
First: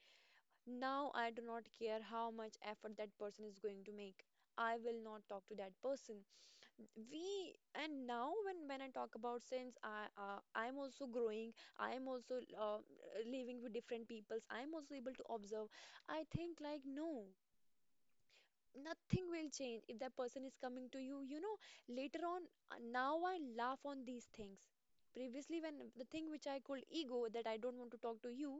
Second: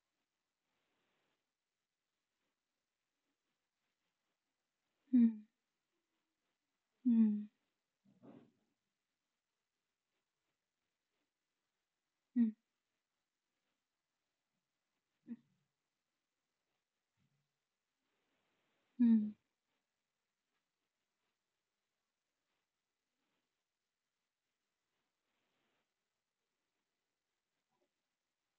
Speaker 1: now I do not care how much effort that person is going to make. I will not
Speaker 2: Hmm.
Speaker 1: talk to that person.
Speaker 2: Hmm.
Speaker 1: We and now when I talk about sins, I'm also growing. I'm also
Speaker 2: Hmm.
Speaker 1: living with different peoples. I'm also able to observe. I think like nothing
Speaker 2: Hmm.
Speaker 1: will change if that person is coming to you you know Later on, now I laugh on these things. Previously, when the thing which I called ego that I don't want to talk to you,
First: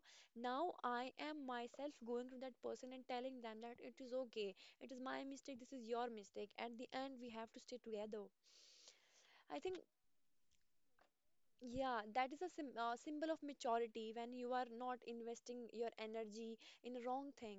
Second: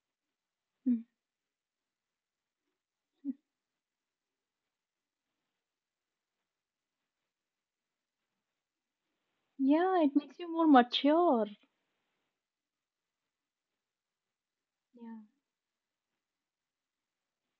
Speaker 1: now
Speaker 2: Hmm.
Speaker 1: I am myself going to that person and telling them that it is okay. It is my mistake, this is your mistake. At the end, we have to stay together, I think.
Speaker 2: Yeah, it makes you more mature.
Speaker 1: Yeah, that is a symbol of maturity when you are not
Speaker 2: Yeah.
Speaker 1: investing your energy in a wrong thing.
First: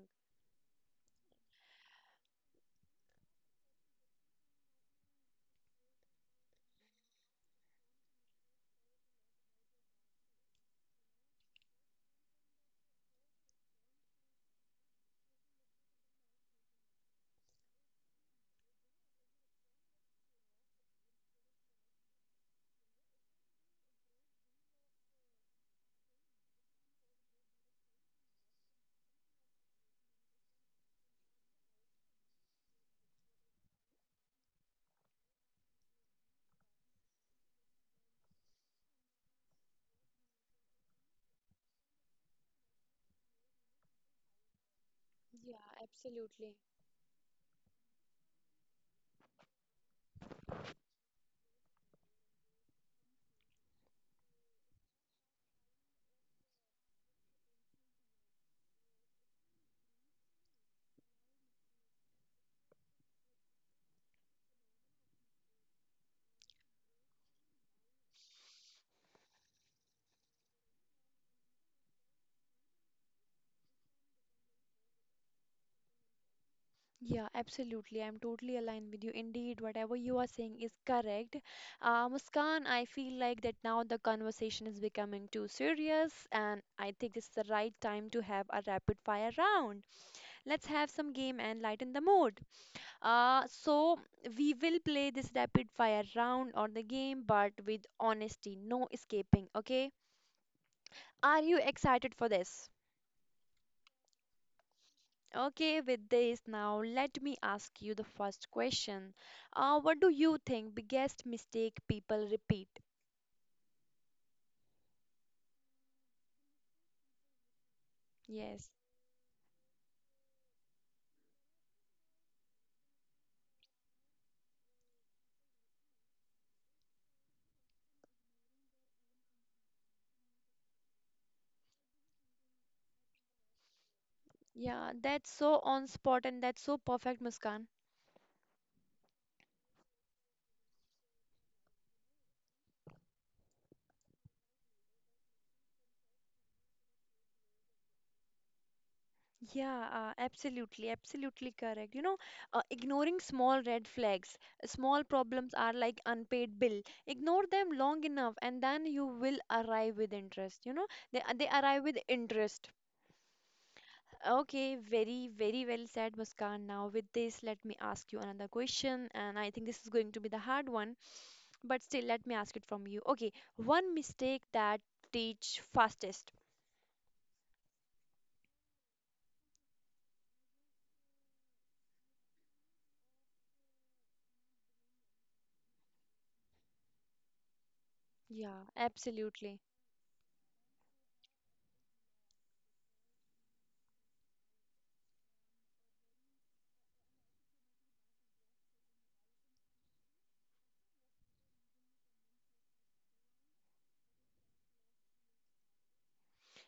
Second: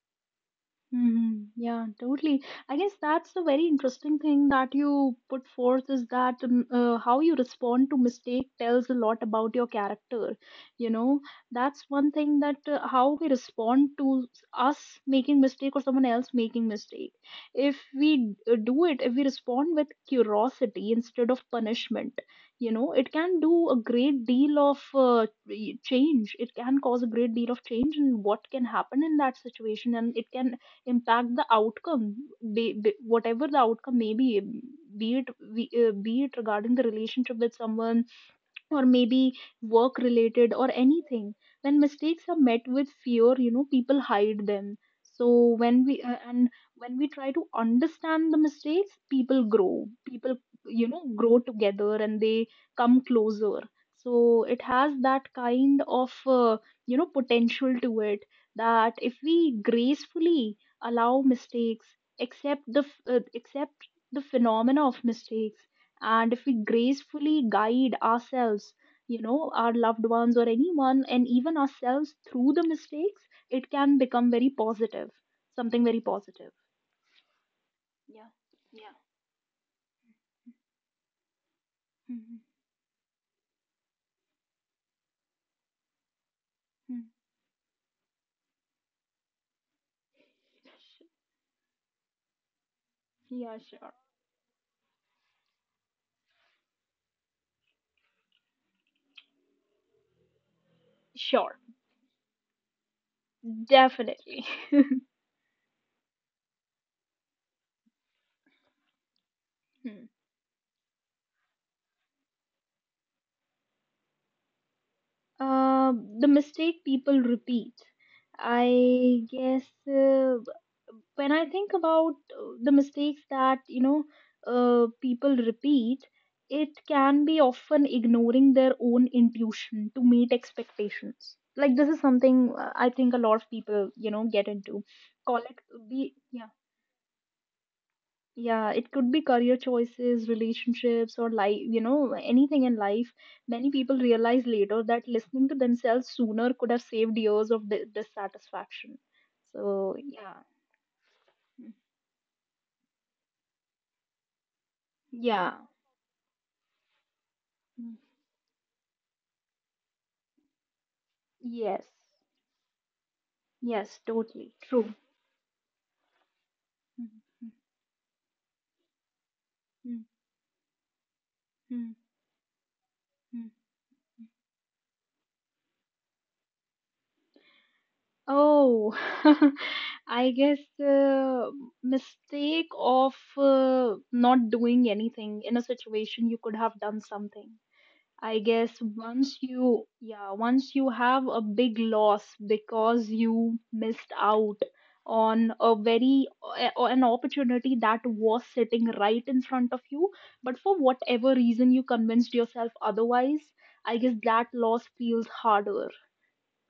Speaker 2: Mhm. Yeah, totally. I guess that's the very interesting thing that you put forth is that how you respond to mistake tells a lot about your character. You know, that's one thing that how we respond to us making mistake or someone else making mistake. If we if we respond with curiosity instead of punishment, you know, it can do a great deal of change. It can cause a great deal of change in what can happen in that situation, and it can impact the outcome, whatever the outcome may be it be it regarding the relationship with someone, or maybe work related or anything. When mistakes are met with fear, you know, people hide them. So
Speaker 1: Yeah,
Speaker 2: when we and
Speaker 1: absolutely.
Speaker 2: when we try to understand the mistakes, people grow, people you know grow together and they come closer. So it has that kind of you know potential to it, that if we gracefully allow mistakes, accept the accept the phenomena of mistakes, and if we gracefully guide ourselves, you know, our loved ones or anyone, and even ourselves through the mistakes, it can become very positive, something very positive.
Speaker 1: Yeah, absolutely. I'm
Speaker 2: Yeah.
Speaker 1: totally
Speaker 2: Yeah.
Speaker 1: aligned with you. Indeed, whatever you are saying is correct.
Speaker 2: Mhm.
Speaker 1: Muskan, I feel like that now the conversation is becoming too serious, and I
Speaker 2: Hmm.
Speaker 1: think this is the right time to have a rapid fire round. Let's have
Speaker 2: Sh-
Speaker 1: some game and lighten the mood. Uh,
Speaker 2: Yeah, sure.
Speaker 1: so we will play this rapid fire round or the game, but with honesty, no escaping, okay? Are
Speaker 2: Sure,
Speaker 1: you excited for this?
Speaker 2: definitely.
Speaker 1: Okay, with this now, let me ask you the first question. What
Speaker 2: Hmm.
Speaker 1: do you think biggest mistake people repeat?
Speaker 2: Uh, the mistake people repeat.
Speaker 1: Yes.
Speaker 2: I guess uh, when I think about the mistakes that you know people repeat, it can be often ignoring their own intuition to meet expectations. Like this is something I think a lot of people you know get into.
Speaker 1: Yeah, that's
Speaker 2: Call it
Speaker 1: so on
Speaker 2: be
Speaker 1: spot and
Speaker 2: yeah
Speaker 1: that's so perfect, Muskan.
Speaker 2: Yeah, it could be career choices, relationships, or life, you know, anything in life. Many people realize later that listening to themselves sooner could have saved years of dissatisfaction.
Speaker 1: Yeah,
Speaker 2: So, yeah.
Speaker 1: absolutely, absolutely
Speaker 2: Mm.
Speaker 1: correct. You know, ignoring small red flags, small problems
Speaker 2: Yeah.
Speaker 1: are like unpaid bill. Ignore them
Speaker 2: Mm.
Speaker 1: long enough, and then you will arrive with interest. You know, they
Speaker 2: Yes.
Speaker 1: arrive with interest.
Speaker 2: Yes, totally.
Speaker 1: Okay,
Speaker 2: True.
Speaker 1: very, very well said, Muskan. Now, with
Speaker 2: Mm,
Speaker 1: this, let me ask you another question, and I think this is
Speaker 2: mm,
Speaker 1: going to be the hard one, but
Speaker 2: mm,
Speaker 1: still, let me ask it from you. Okay,
Speaker 2: mm,
Speaker 1: one
Speaker 2: mm.
Speaker 1: mistake that teach fastest.
Speaker 2: Oh, I guess uh, mistake of not doing anything in a situation you could have done something. I
Speaker 1: Yeah,
Speaker 2: guess once
Speaker 1: absolutely.
Speaker 2: you, yeah, once you have a big loss because you missed out on a very an opportunity that was sitting right in front of you, but for whatever reason you convinced yourself otherwise, I guess that loss feels harder.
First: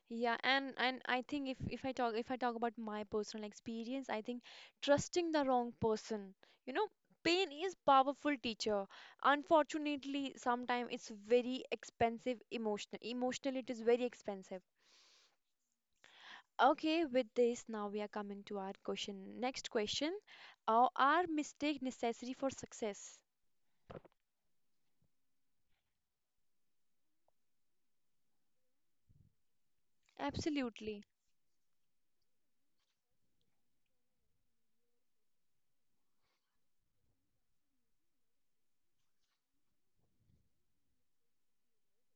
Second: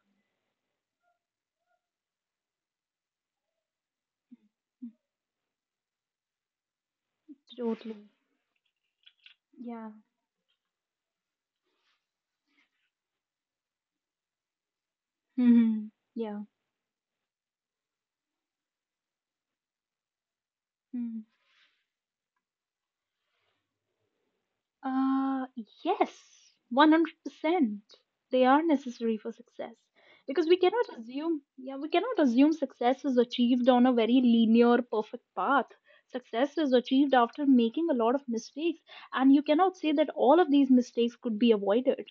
Speaker 1: Yeah, and I think if I talk about my personal experience, I think trusting the wrong person, you know, pain is
Speaker 2: Totally.
Speaker 1: powerful teacher.
Speaker 2: Yeah.
Speaker 1: Unfortunately, sometimes it's very expensive emotional. Emotionally, it is very expensive.
Speaker 2: Hmm. Yeah.
Speaker 1: Okay, with this, now we are coming to our question. Next question. Are mistakes necessary for success?
Speaker 2: Uh, yes, 100%. They are necessary for success because we cannot
Speaker 1: Absolutely.
Speaker 2: assume, yeah, we cannot assume success is achieved on a very linear, perfect path. Success is achieved after making a lot of mistakes, and you cannot say that all of these mistakes could be avoided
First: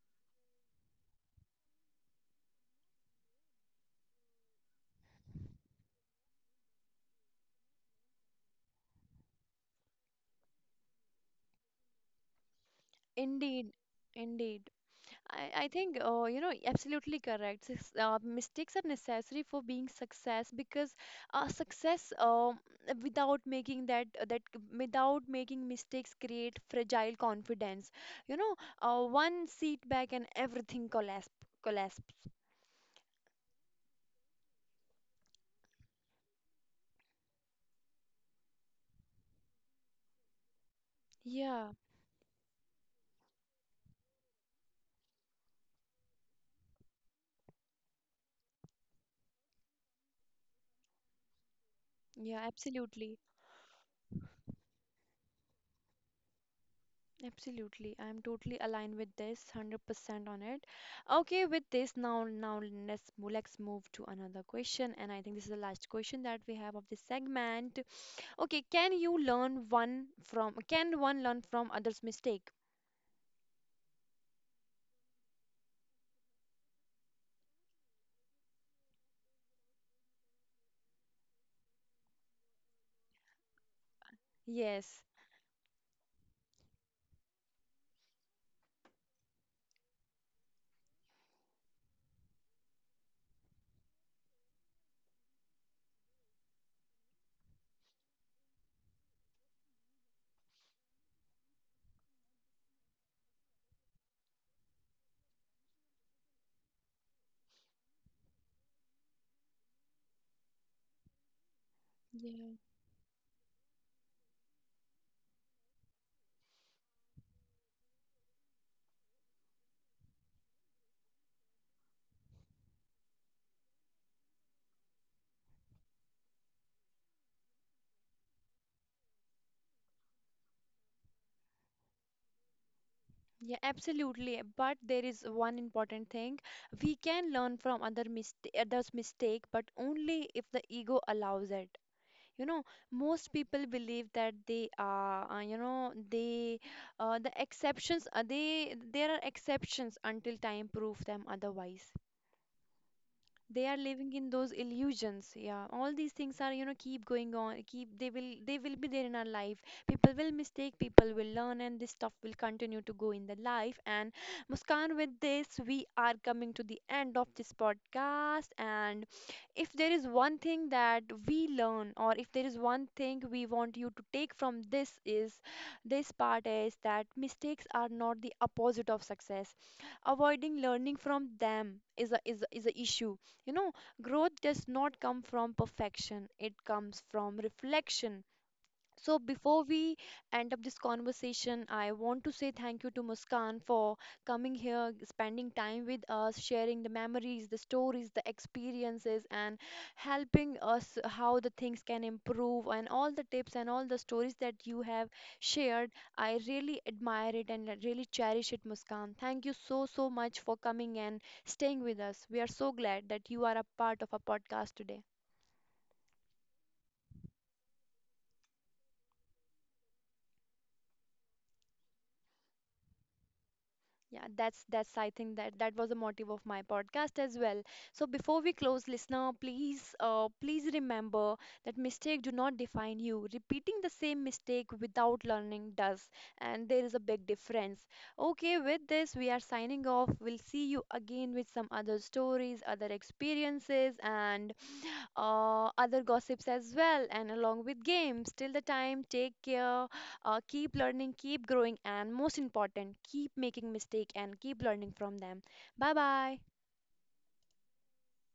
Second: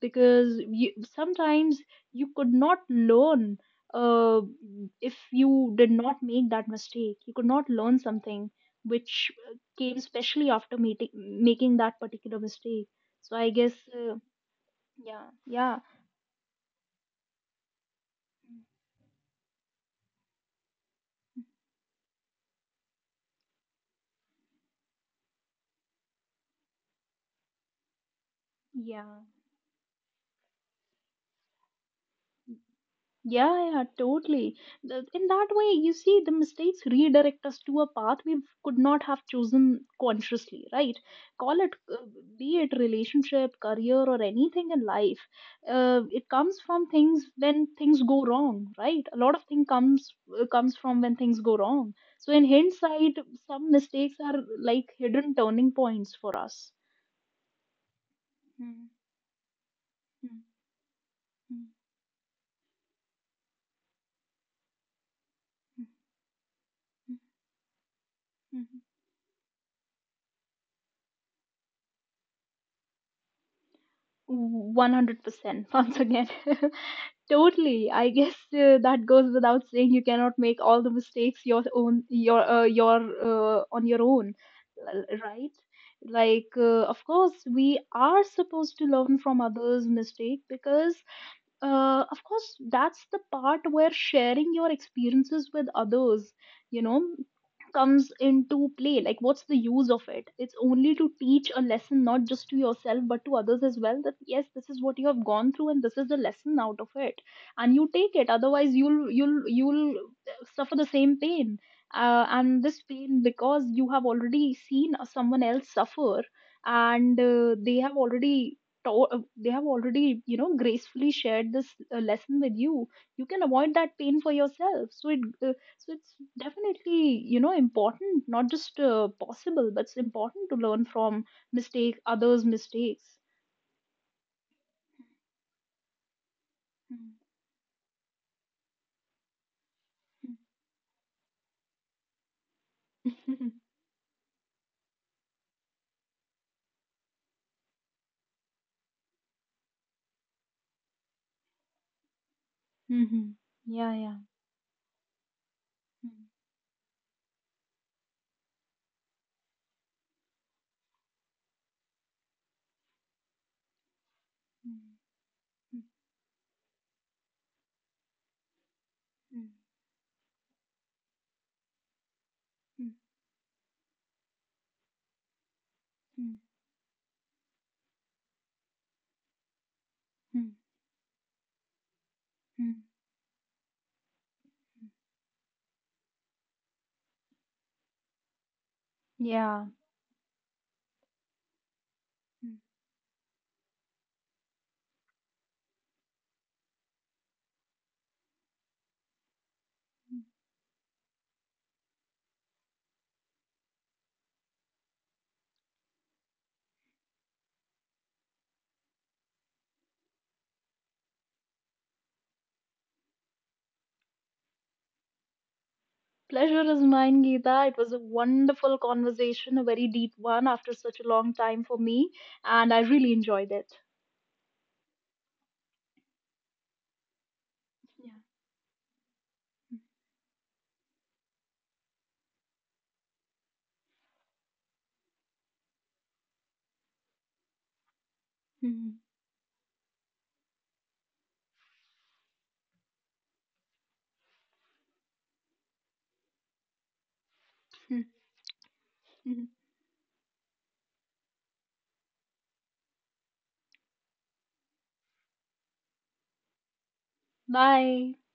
Speaker 2: because you, sometimes you could not learn uh, if you did not make that mistake. You could not learn something which came especially after meeting making that particular mistake. so i guess
Speaker 1: Indeed.
Speaker 2: uh,
Speaker 1: Indeed.
Speaker 2: yeah,
Speaker 1: I
Speaker 2: yeah,
Speaker 1: think, you know, absolutely correct. Mistakes are necessary for being success because success without making that, without making mistakes create fragile confidence. You know,
Speaker 2: yeah.
Speaker 1: one setback and everything collapse collapse.
Speaker 2: Yeah, yeah, totally. Th- In that way, you see, the mistakes redirect us to a path we could not have chosen consciously, right? Call
Speaker 1: Yeah,
Speaker 2: it, be it relationship, career, or anything in life. It comes from things when things go wrong, right? A lot of thing comes comes from when things go wrong. So
Speaker 1: yeah,
Speaker 2: in hindsight,
Speaker 1: absolutely.
Speaker 2: some mistakes are like hidden turning points for us.
Speaker 1: Absolutely. I'm totally
Speaker 2: Mm,
Speaker 1: aligned with this, 100%
Speaker 2: mm,
Speaker 1: on it. Okay, with
Speaker 2: mm,
Speaker 1: this now let's move to another question and I think this is the
Speaker 2: mm,
Speaker 1: last question that we have of this segment.
Speaker 2: mm,
Speaker 1: Okay,
Speaker 2: mm.
Speaker 1: can one learn from others' mistake?
Speaker 2: 100% once again. Totally. I guess that goes without saying. You cannot make all the mistakes your own, your on your own, l-
Speaker 1: Yes.
Speaker 2: right? Like, of course, we are supposed to learn from others' mistake because of course that's the part where sharing your experiences with others you know comes into play. Like what's the use of it? It's only to teach a lesson, not just to yourself, but to others as well, that yes, this is what you have gone through and this is the lesson out of it, and you take it. Otherwise, you'll suffer the same pain,
Speaker 1: Yeah,
Speaker 2: and this pain, because you have already seen someone else suffer and they have already they have already you know gracefully shared this lesson with you, you can avoid that pain for yourself. So it's definitely you know important, not just possible, but it's important to learn from mistake others mistakes.
Speaker 1: yeah, absolutely. But there is one important thing. We can learn from others' mistake, but only if the ego allows it. You know, most
Speaker 2: Mm.
Speaker 1: people believe that they are you know, the exceptions are they there are exceptions until time prove them otherwise.
Speaker 2: Mhm.
Speaker 1: They are
Speaker 2: Yeah,
Speaker 1: living
Speaker 2: yeah.
Speaker 1: in those illusions. Yeah, all
Speaker 2: Mm,
Speaker 1: these things are, you know, keep going on, keep they will, they will be there in our life. People will mistake, people will learn, and this stuff will continue to go in the life. And
Speaker 2: mm,
Speaker 1: Muskan, with this we are coming to the end of this podcast. And
Speaker 2: mm,
Speaker 1: if there is one thing that we learn, or if there is
Speaker 2: mm,
Speaker 1: one
Speaker 2: mm,
Speaker 1: thing we want you to take from this is this
Speaker 2: mm,
Speaker 1: part, is that mistakes are not the opposite of success.
Speaker 2: mm,
Speaker 1: Avoiding learning from them is a is a, is
Speaker 2: mm.
Speaker 1: a issue, you know. Growth does not come from perfection, it comes from reflection. So
Speaker 2: Yeah.
Speaker 1: before we end up this conversation, I want to say thank you to Muskan for coming here, spending time with us, sharing the memories, the stories, the experiences, and helping us how the things can improve and all the tips and all the stories that you have shared. I really admire it and I really cherish it, Muskan. Thank you so, so much for coming and staying with us. We are so glad that you are a part of our podcast today.
Speaker 2: Pleasure is mine, Geeta. It was a wonderful conversation, a very deep one after such a long time for me, and I really enjoyed it.
Speaker 1: Yeah, that's I think that was the motive of my podcast as well.
Speaker 2: Yeah.
Speaker 1: So before we close, listener, please please remember that mistake do not define you. Repeating the same mistake without learning does, and there is a big difference. Okay, with
Speaker 2: Mhm.
Speaker 1: this we are signing off. We'll see you again with some other stories, other experiences, and other gossips as well, and along with games. Till the time, take
Speaker 2: Mhm.
Speaker 1: care, keep learning, keep growing, and most important, keep making mistake and keep learning from them. Bye bye.
Speaker 2: Bye.